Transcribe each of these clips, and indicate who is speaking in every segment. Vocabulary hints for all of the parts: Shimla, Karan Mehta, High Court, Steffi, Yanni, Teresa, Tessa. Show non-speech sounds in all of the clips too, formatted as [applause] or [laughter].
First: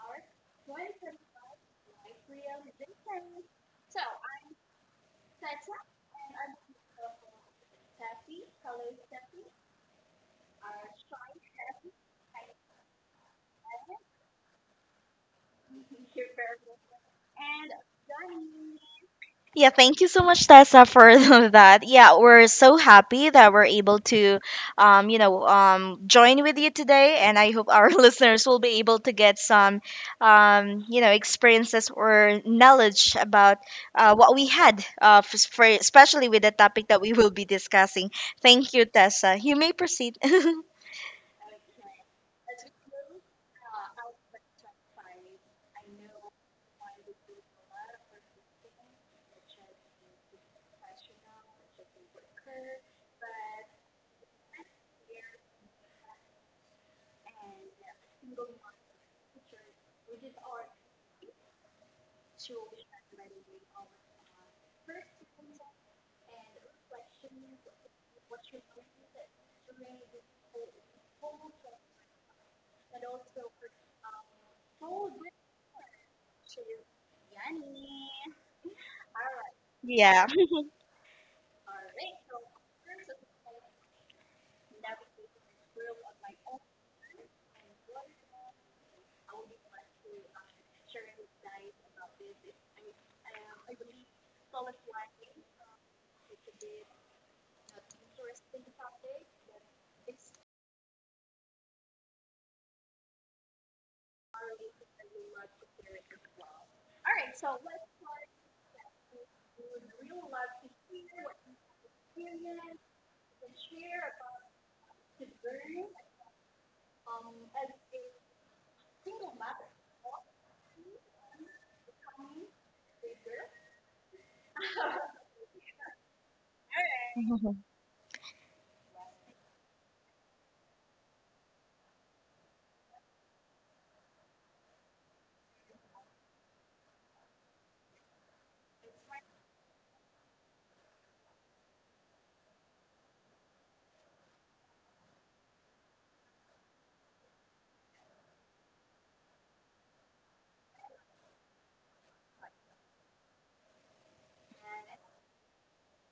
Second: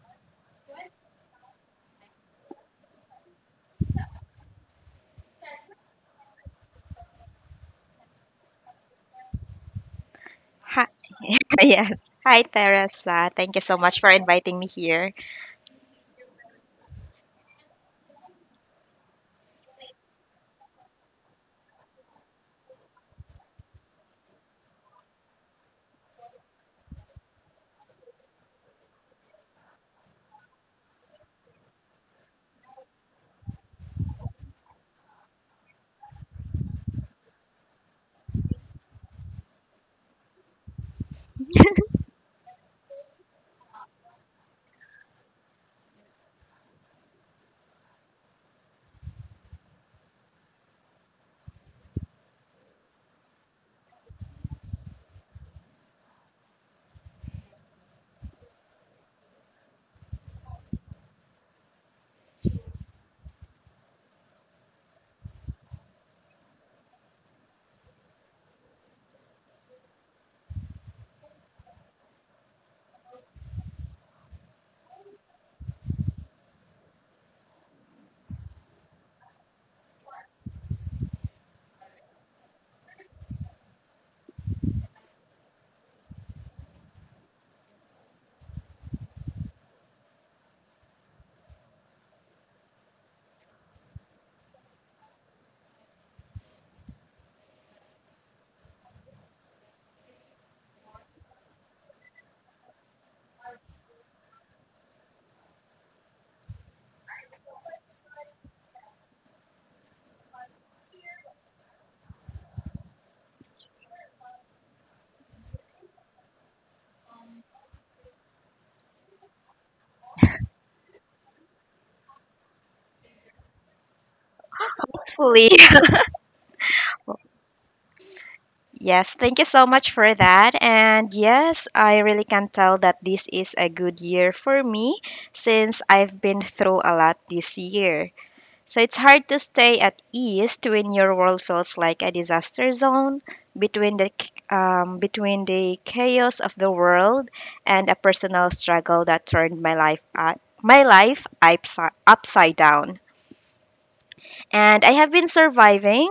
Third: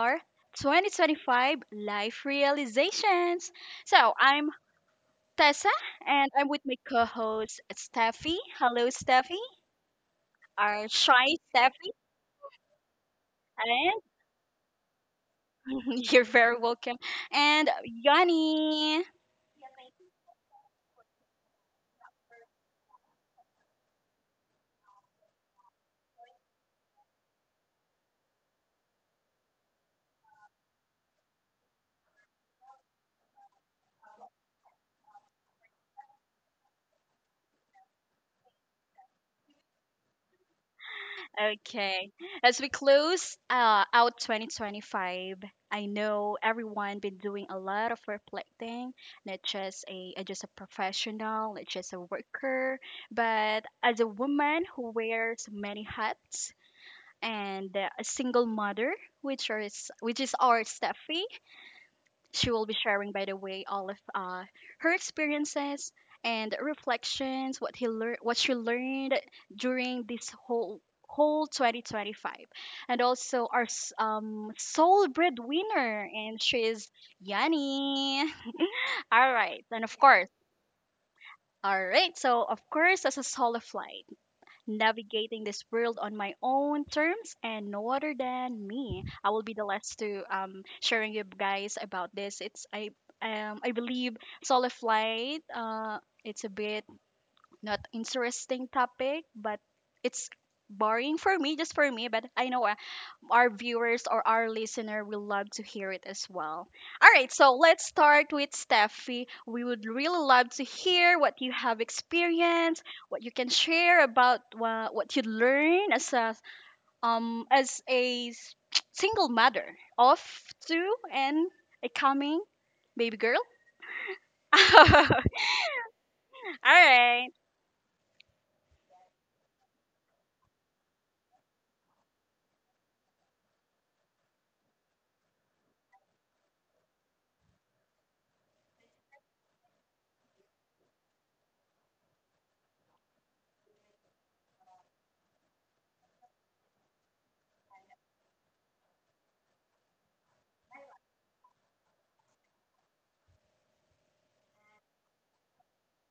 Speaker 1: our 2025 Life Realizations. So, I'm Tessa and I'm with my co host, Steffi. Hello, Steffi,
Speaker 2: Hi,
Speaker 1: our shy
Speaker 2: [laughs] yes.
Speaker 1: Steffi.
Speaker 2: Hi, Teresa. Thank you so
Speaker 1: And
Speaker 2: much for inviting me here.
Speaker 1: [laughs] you're very welcome. And Yanni.
Speaker 3: Yeah, thank you so much, Tessa, for [laughs] that. Yeah, we're so happy that we're able to, join with you today, and I hope our [laughs] listeners will be able to get some, experiences or knowledge about what we had, for, especially with the topic that we will be discussing. Thank you, Tessa. You may proceed. [laughs]
Speaker 1: Okay. As we close out 2025, I know everyone been doing a lot of reflecting, not just a just a professional, not just a worker, but as a woman who wears many hats and a single mother, which is our Steffi. She will be sharing, by the way, all of her experiences and reflections, what he learned, what she learned during this whole 2025, and also our sole breadwinner, and she is Yanni. All right, and of
Speaker 3: Yeah.
Speaker 1: course, all right. So of course, as a soul of light navigating this world on my own terms and no other than me. I will be the last to sharing you guys about this. It's I believe solar flight. It's a bit not interesting topic, but it's boring for me, just for me. But I know our viewers or our listener will love to hear it as well. All right, so let's start with Steffi. We would really love to hear what you have experienced, what you can share about what you learn as a [tsk] single mother of two and a coming baby girl. [laughs] All
Speaker 2: Please. Well,
Speaker 1: right.
Speaker 3: [laughs]
Speaker 2: yes, thank you so much for that. And yes, I really can tell that this is a good year for me since I've been through a lot this year. So it's hard to stay at ease when your world feels like a disaster zone between between the chaos of the world and a personal struggle that turned my life upside down. And I have been surviving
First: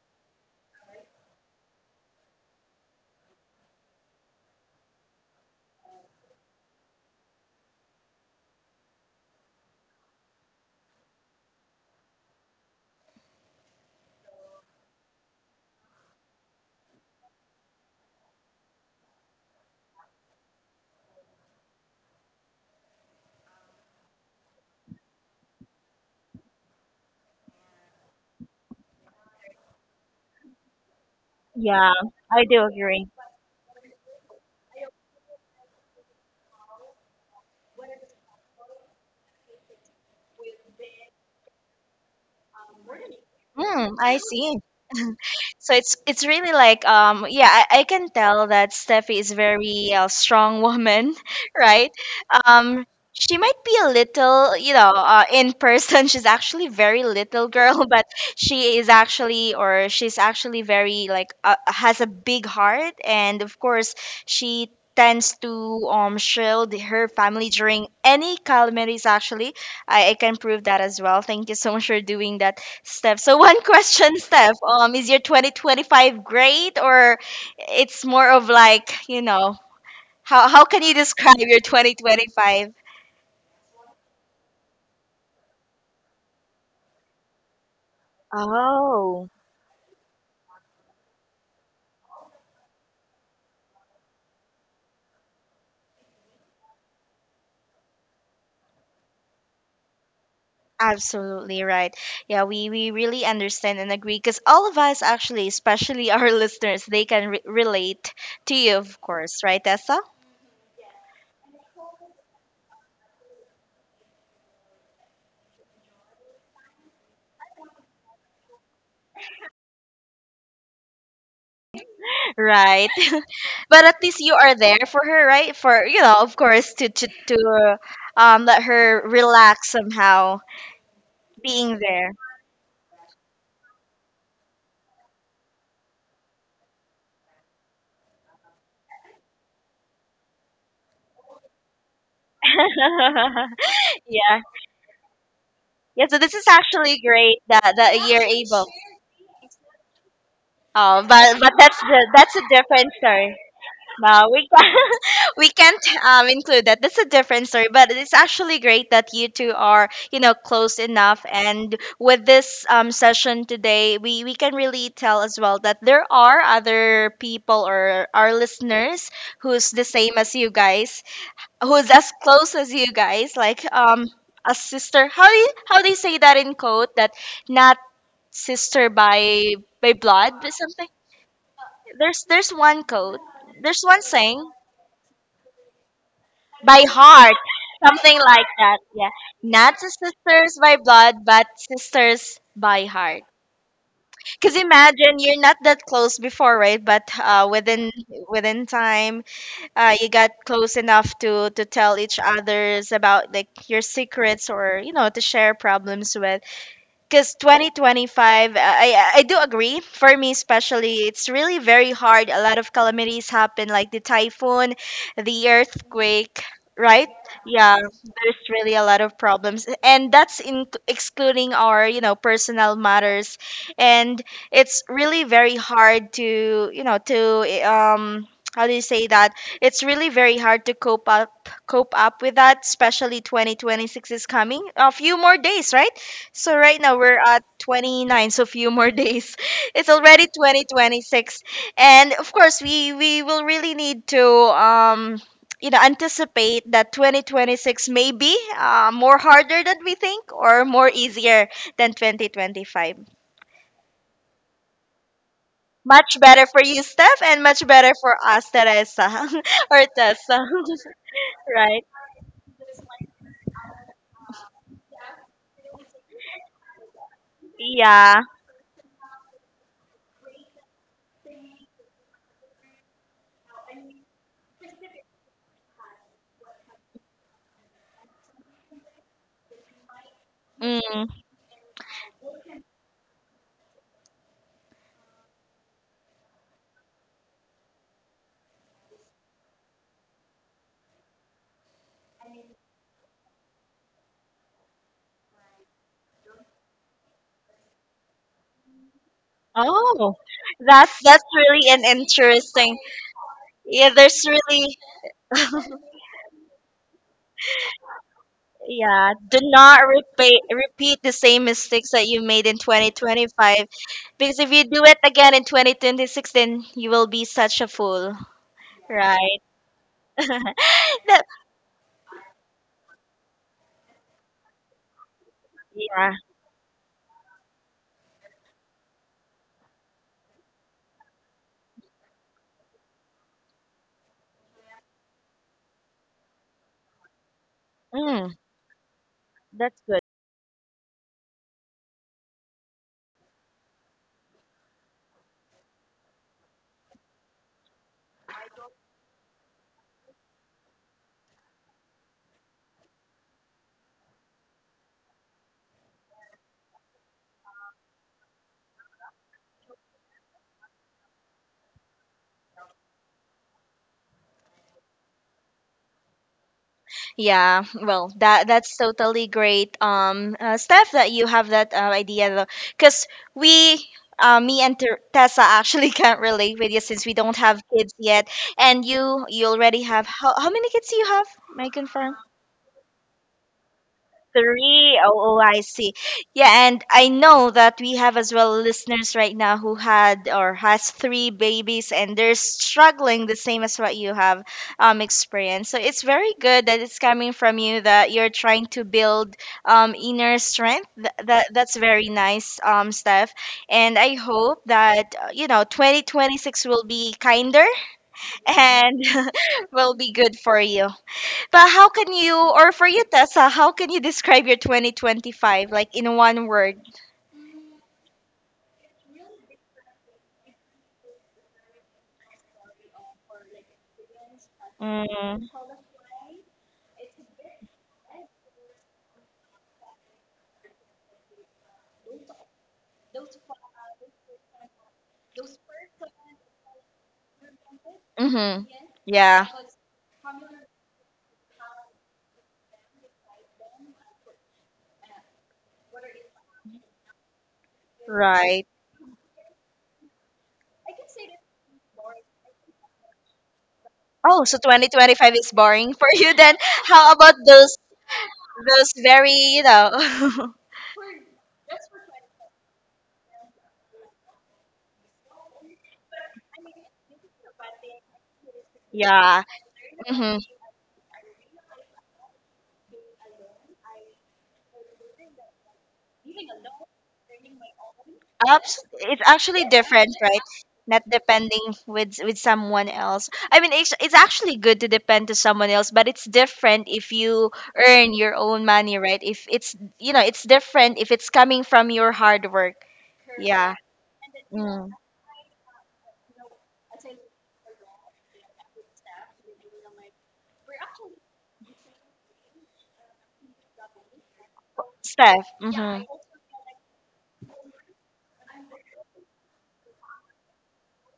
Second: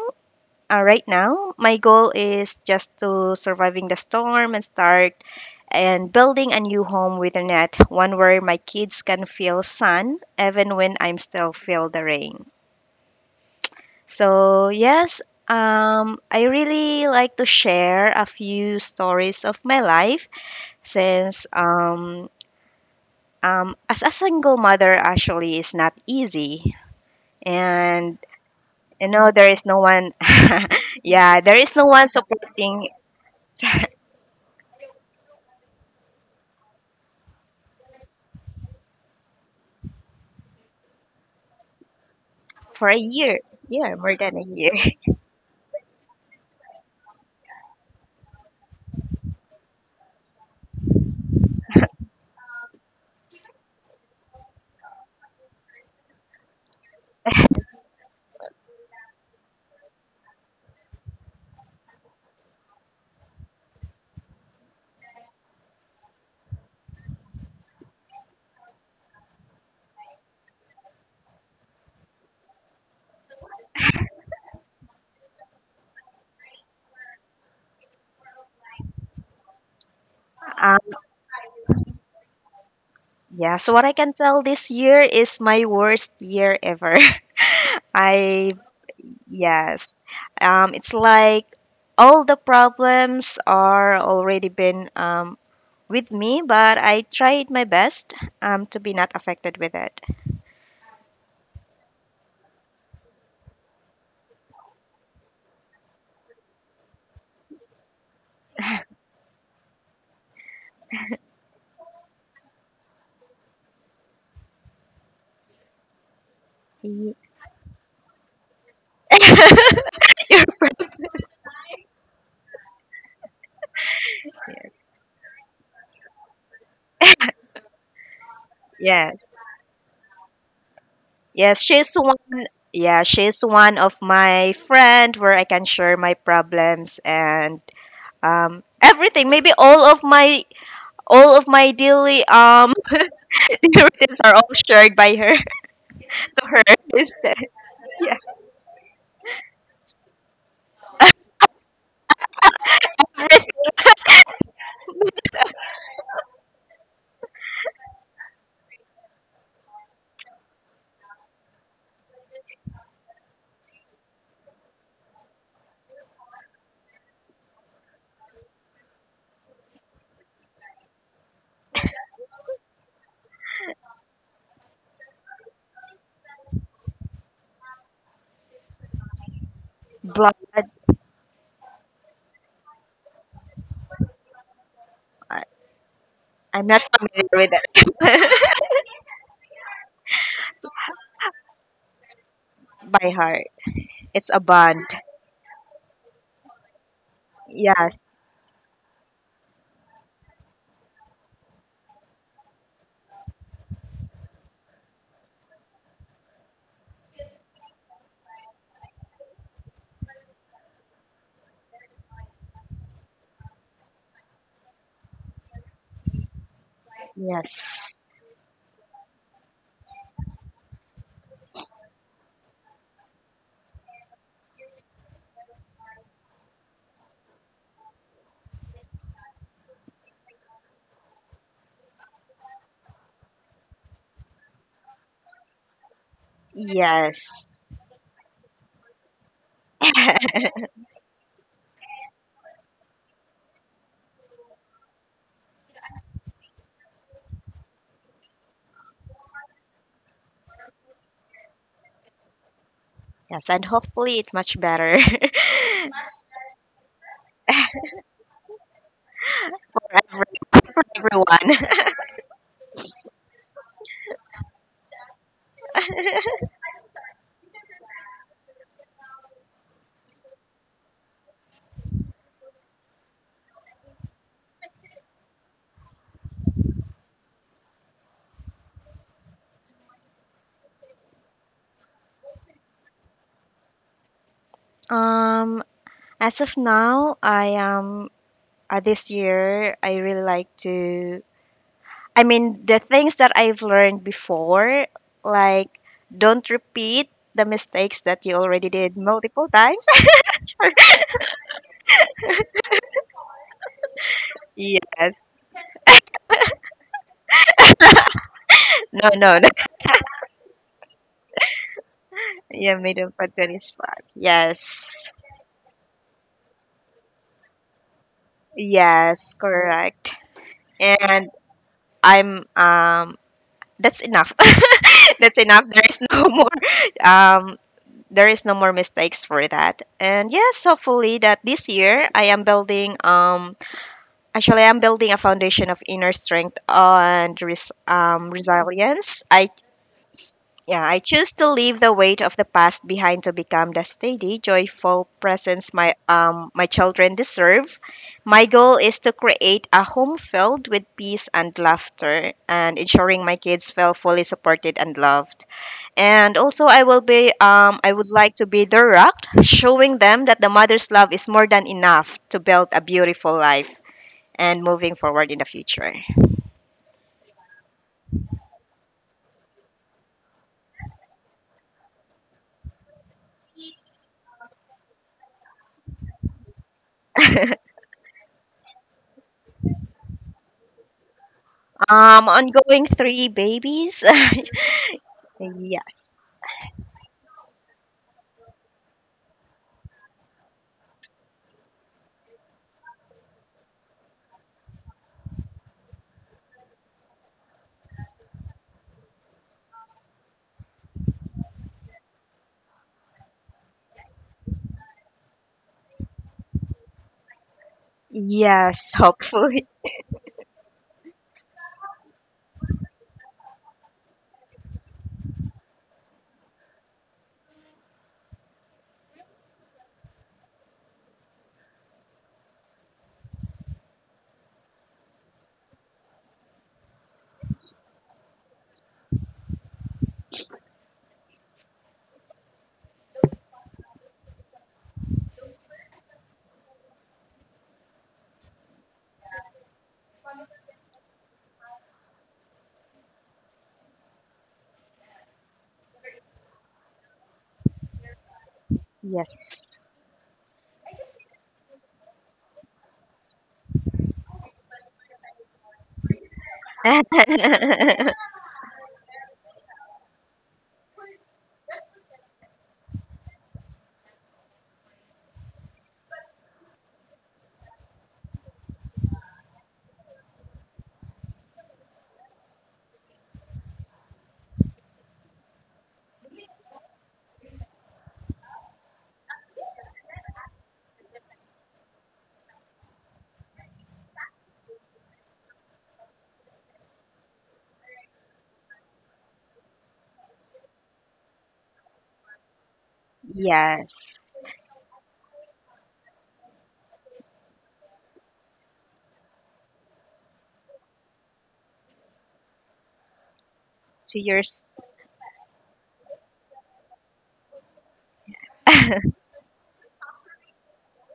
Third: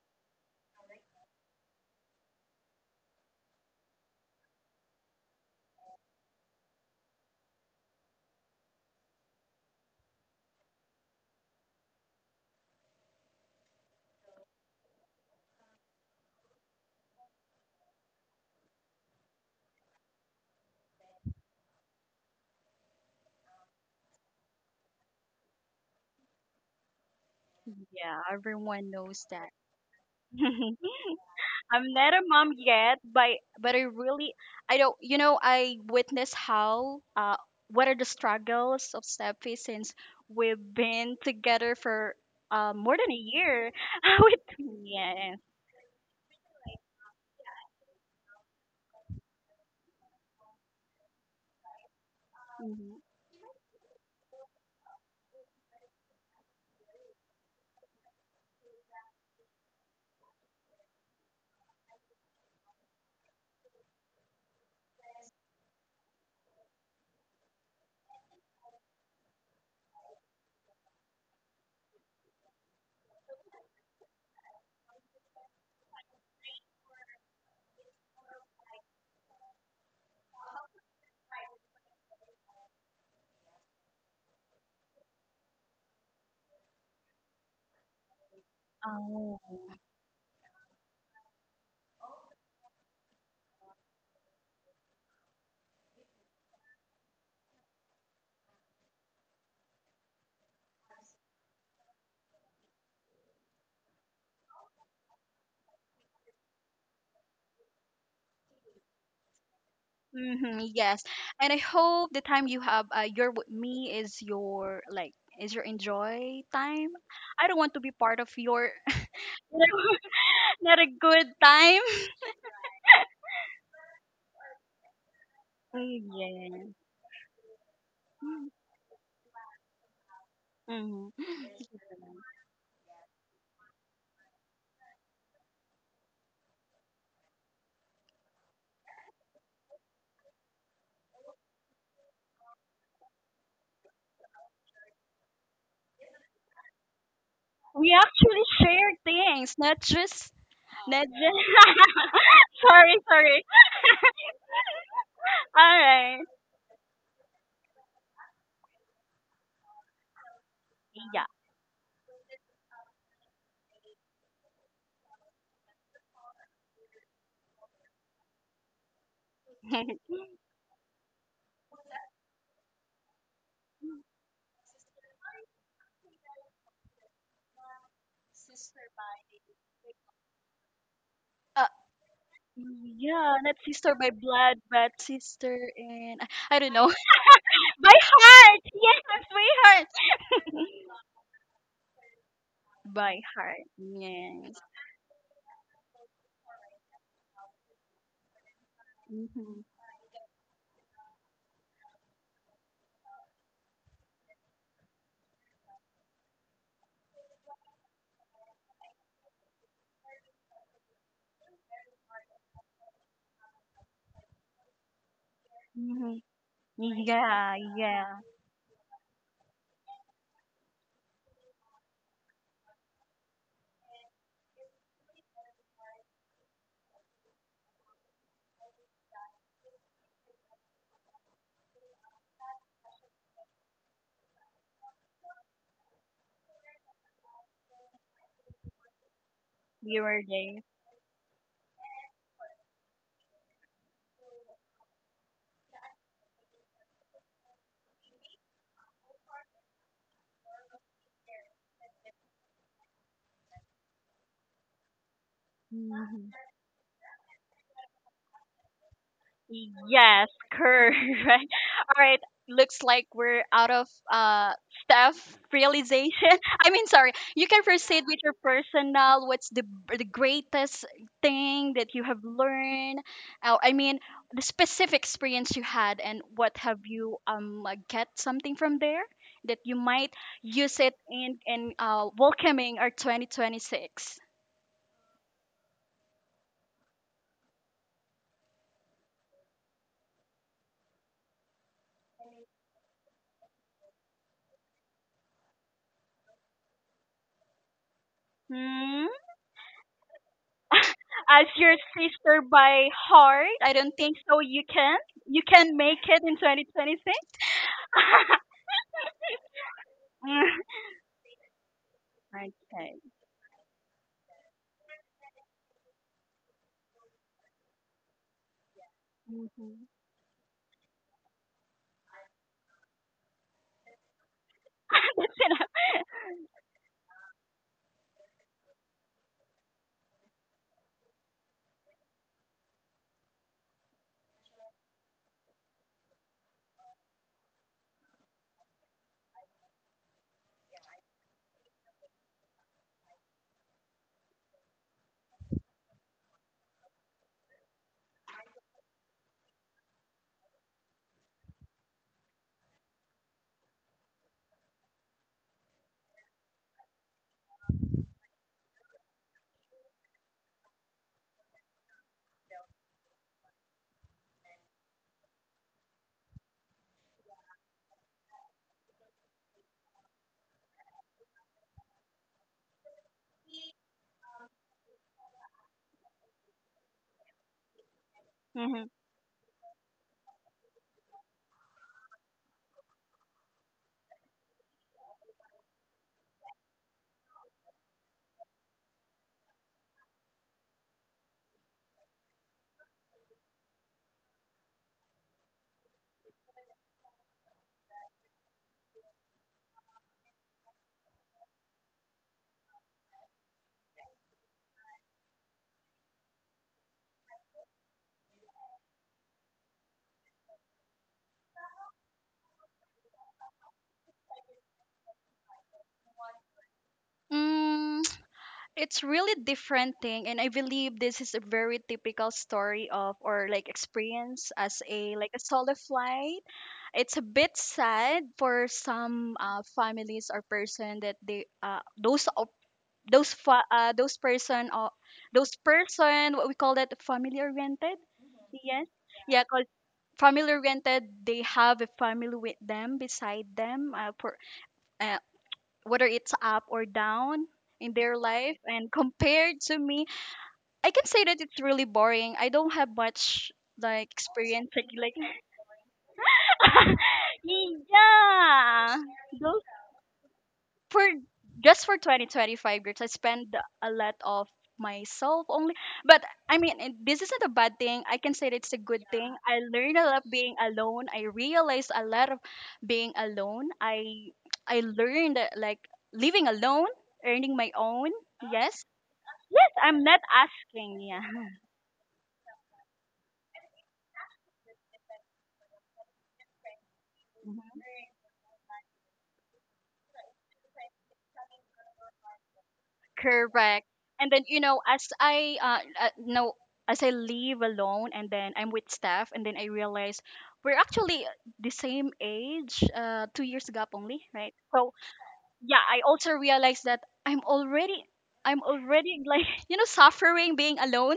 Speaker 2: right now. My goal is just to surviving the storm and start and building a new home with a net, one where my kids can feel sun even when I'm still feel the rain. So yes, I really like to share a few stories of my life since as a single mother actually is not easy and
Speaker 1: Yeah, everyone
Speaker 2: you
Speaker 1: knows
Speaker 2: know,
Speaker 1: that.
Speaker 2: there is no one.
Speaker 1: [laughs]
Speaker 2: [laughs] Yeah, there is no
Speaker 3: Yeah,
Speaker 1: I'm
Speaker 2: one
Speaker 1: not a
Speaker 3: I
Speaker 1: mom
Speaker 3: do
Speaker 2: supporting
Speaker 1: yet,
Speaker 3: agree.
Speaker 1: but I really I don't. I witness how what are the struggles of Steffi since we've been together for
Speaker 2: for
Speaker 1: more
Speaker 2: a
Speaker 1: than a
Speaker 2: year.
Speaker 1: year.
Speaker 3: Mm,
Speaker 2: Yeah, more
Speaker 3: I
Speaker 1: [laughs]
Speaker 2: than a
Speaker 3: see.
Speaker 1: With
Speaker 2: year. [laughs]
Speaker 1: yes.
Speaker 3: So it's really like yeah, I can tell that Steffi is very strong woman, [laughs] right? um
Speaker 1: Hmm.
Speaker 3: she might be a little, you know, in person, [laughs] she's actually very little girl, [laughs] but she is actually, or she's actually very like, has a big heart, and of course she tends to shield her family during any calamities. Actually, I can prove that as well. Thank you so much for doing that, Steph. So one [laughs] question, Steph. Is your 2025 great, or it's more of like, you know, how can you
Speaker 2: Um,
Speaker 3: describe your 2025?
Speaker 2: yeah, so what I can tell this year is my worst year ever. [laughs] I,
Speaker 3: Oh,
Speaker 1: Oh.
Speaker 2: yes. It's like all the problems are already been with me, but I tried my best to be not affected with it.
Speaker 3: absolutely right. Yeah, we really understand and agree, because all of us actually, especially our [laughs] listeners, they can relate to you, of course, right, Tessa?
Speaker 1: Hmm, yes. And I hope the time you have you're with me is your like is your enjoy time. I don't want to be part of your [laughs]
Speaker 2: [laughs] [laughs]
Speaker 1: not a good time.
Speaker 3: Right. [laughs] But at least you are there for her, right? For, you
Speaker 1: Mm,
Speaker 3: know, of
Speaker 1: yeah.
Speaker 3: course, to let her
Speaker 2: Yeah.
Speaker 3: relax somehow,
Speaker 1: Mhm.
Speaker 2: Yes,
Speaker 3: being
Speaker 2: she's
Speaker 3: there.
Speaker 2: one.
Speaker 1: [laughs]
Speaker 2: Yeah, she's one of my friend where I can share my problems and everything. Maybe all of my daily
Speaker 3: [laughs]
Speaker 2: [laughs] difficulties are
Speaker 3: Yeah.
Speaker 2: all shared by her [laughs] to
Speaker 3: Yeah, so this is
Speaker 2: her
Speaker 3: actually great
Speaker 2: instead.
Speaker 3: that
Speaker 1: We
Speaker 3: that
Speaker 2: Yeah,
Speaker 3: you're
Speaker 1: actually
Speaker 3: able.
Speaker 1: share things, not just not
Speaker 3: Um,
Speaker 1: just.
Speaker 3: but but that's the, that's a
Speaker 1: [laughs]
Speaker 3: different
Speaker 1: sorry,
Speaker 3: story.
Speaker 1: sorry.
Speaker 3: No, we can't, [laughs] we
Speaker 1: All
Speaker 3: can't
Speaker 1: right.
Speaker 3: include that. That's a different story. But it's actually great that you two are, you know, close
Speaker 1: Yeah.
Speaker 3: enough. And with this session today, we can really tell as well that there are other people or our listeners who's the
Speaker 1: [laughs]
Speaker 3: same as you guys, who's as close as you guys, like a sister. How do you, how do you say that in code? That not sister by blood,
Speaker 2: but
Speaker 3: but something.
Speaker 1: Uh,
Speaker 3: There's one code.
Speaker 1: yeah, not
Speaker 3: There's
Speaker 1: sister
Speaker 3: one
Speaker 1: by
Speaker 3: saying,
Speaker 1: blood, but
Speaker 2: I-
Speaker 1: sister and I
Speaker 2: I'm
Speaker 1: don't
Speaker 2: not
Speaker 3: by
Speaker 1: know.
Speaker 2: familiar
Speaker 3: heart,
Speaker 2: with
Speaker 1: [laughs] By
Speaker 2: it.
Speaker 3: something like
Speaker 1: heart.
Speaker 3: that. Yeah,
Speaker 1: Yes, by
Speaker 3: not
Speaker 1: heart.
Speaker 3: sisters by
Speaker 2: [laughs]
Speaker 3: blood, but sisters by
Speaker 1: [laughs]
Speaker 2: By
Speaker 1: By
Speaker 3: heart.
Speaker 2: heart.
Speaker 1: heart.
Speaker 2: It's a
Speaker 1: Yes.
Speaker 3: Cause
Speaker 2: bond.
Speaker 3: imagine you're not that close before, right? But within
Speaker 2: Yes,
Speaker 3: within time,
Speaker 1: Mm-hmm.
Speaker 3: you got close enough to tell each others about like your secrets, or you know, to share problems with. Because 2025, I do agree, for me especially, it's really very hard. A lot of calamities happen, like the typhoon, the
Speaker 1: Mm-hmm.
Speaker 3: earthquake, right?
Speaker 2: yes,
Speaker 1: Yeah,
Speaker 3: Yeah,
Speaker 1: yeah,
Speaker 3: there's really a lot of problems, and that's in excluding our, you know, personal matters. And it's really very hard to, you know, to how do you say that, it's really very hard to cope up with that, especially 2026 is coming, a few more days, right? So right now
Speaker 2: yes,
Speaker 3: we're at 29, so few more days. [laughs] It's
Speaker 1: you were
Speaker 3: already
Speaker 2: [laughs]
Speaker 1: there.
Speaker 3: 2026. And of course, we will really need to um you know, anticipate that 2026 may be more harder than we think, or more easier than 2025.
Speaker 2: yes, and hopefully it's much better [laughs] for
Speaker 3: Much
Speaker 1: Mhm.
Speaker 3: better for you, Steph, and much better for us, Teresa, [laughs] or
Speaker 1: Yes,
Speaker 3: Tessa. [laughs]
Speaker 1: correct. [laughs]
Speaker 2: everyone.
Speaker 3: Right?
Speaker 2: [laughs]
Speaker 1: All right, looks like we're out of staff realization. [laughs] I mean, sorry. You can proceed with
Speaker 3: Yeah.
Speaker 1: your personal. What's the greatest thing that you have learned? I mean, the specific experience you had, and what have you get something from there that you might use it
Speaker 3: Mm.
Speaker 1: in welcoming our 2026.
Speaker 2: Um, As of now, I am this year I really like to, I mean, the things that I've learned before, like don't repeat the mistakes that you already did multiple times.
Speaker 3: Oh,
Speaker 2: [laughs]
Speaker 1: [laughs]
Speaker 3: that's
Speaker 1: As
Speaker 3: really
Speaker 1: your
Speaker 3: an
Speaker 1: sister
Speaker 3: interesting.
Speaker 1: by heart. I
Speaker 3: Yeah,
Speaker 1: don't think
Speaker 3: there's
Speaker 1: so. You
Speaker 3: really,
Speaker 1: can.
Speaker 2: Yes.
Speaker 1: You can make it in 2026. [laughs]
Speaker 2: No,
Speaker 3: yeah,
Speaker 2: no,
Speaker 3: do
Speaker 2: no. [laughs]
Speaker 3: not repeat the same mistakes that you made in
Speaker 2: Yeah,
Speaker 1: Okay.
Speaker 2: medium for
Speaker 3: 2025,
Speaker 2: 25.
Speaker 3: because if
Speaker 2: Yes.
Speaker 3: you do it again in 2026, then you will be such a fool,
Speaker 2: Yes,
Speaker 3: right?
Speaker 1: Mhm.
Speaker 2: correct.
Speaker 3: [laughs] That,
Speaker 2: And I'm that's enough. [laughs] That's enough. There is
Speaker 3: yeah.
Speaker 2: no [laughs] more. Um there is no more mistakes for that, and yes, hopefully that this year I am building actually I'm building a foundation of inner strength and
Speaker 3: Mm,
Speaker 2: resilience. I
Speaker 3: that's good.
Speaker 2: Yeah, I choose to leave the weight of the past behind to become the steady joyful presence my children deserve. My goal is to create a home filled with peace and laughter and ensuring my kids feel fully supported and loved, and also, I will be, I would like to be their rock, showing them that the mother's love is more than enough to build a beautiful life and moving forward in the future.
Speaker 3: Yeah, well, that that's totally great. Steph, that you have that idea though, because we, me and Tessa actually [laughs] can't relate with you, since we don't have
Speaker 2: [laughs]
Speaker 3: kids yet, and
Speaker 1: Mhm.
Speaker 3: you already have, how many kids do you have? May I confirm?
Speaker 2: Um, ongoing three babies.
Speaker 3: Three.
Speaker 2: [laughs]
Speaker 3: Oh, oh, I
Speaker 2: Yeah.
Speaker 3: see. Yeah, and I know that we have as well listeners right now who had or has three babies, and they're struggling the same as what you have experienced. So it's very good that it's coming from you, that you're trying to build inner strength. That, that's very nice, Steph. And I hope that you know, 2026 will be kinder,
Speaker 2: Yes,
Speaker 3: and
Speaker 2: hopefully.
Speaker 3: [laughs] will be good for you. But how can you, or for you, Tessa, how can you describe your 2025 like in one word?
Speaker 1: Mm, it's really different thing and I believe this is a very typical story of or like experience as a like a
Speaker 3: Mm.
Speaker 1: solo flight. It's a bit sad for some families or person that they those person or those person what we call that family oriented
Speaker 3: Mm-hmm.
Speaker 1: yes yeah
Speaker 3: Yeah.
Speaker 1: cause family oriented they have a family with them beside them for uh, whether it's up or down in their life
Speaker 3: Right.
Speaker 1: and [laughs] compared
Speaker 2: Yes.
Speaker 1: to me I can say that it's really boring. I don't have much like
Speaker 3: Oh, so
Speaker 1: experience like.
Speaker 3: 2025 is boring for [laughs] you then. How about
Speaker 1: [laughs]
Speaker 3: those
Speaker 1: Yeah,
Speaker 3: very, you know.
Speaker 1: for just for 2025 years I spend a lot of myself only, but I mean, and this isn't a bad thing. I can say that it's a
Speaker 3: [laughs]
Speaker 1: good thing.
Speaker 3: Yeah.
Speaker 1: I learned a lot being alone. I realized a lot of being alone. I learned that, like, living alone, earning my own. Yes,
Speaker 3: It's actually
Speaker 1: yes, I'm
Speaker 3: different,
Speaker 1: not
Speaker 3: right? Not
Speaker 1: asking. Yeah.
Speaker 3: depending with someone else. I mean, it's actually good to depend to someone else, but it's different if you
Speaker 1: Mhm.
Speaker 3: earn your own money, right? If it's, you know, it's different if it's coming from your hard work.
Speaker 2: [laughs]
Speaker 3: Yeah.
Speaker 1: Correct.
Speaker 2: Yes,
Speaker 1: And then you know,
Speaker 3: Mm.
Speaker 1: as I no, as I leave alone, and then I'm with Steph, and then I realize we're actually the same age, 2 years gap only,
Speaker 2: two
Speaker 1: right?
Speaker 2: years.
Speaker 1: So
Speaker 3: Steph.
Speaker 1: yeah, I
Speaker 3: Mhm.
Speaker 1: also realized that I'm already, I'm
Speaker 2: [laughs]
Speaker 1: already like [laughs] you know suffering being alone,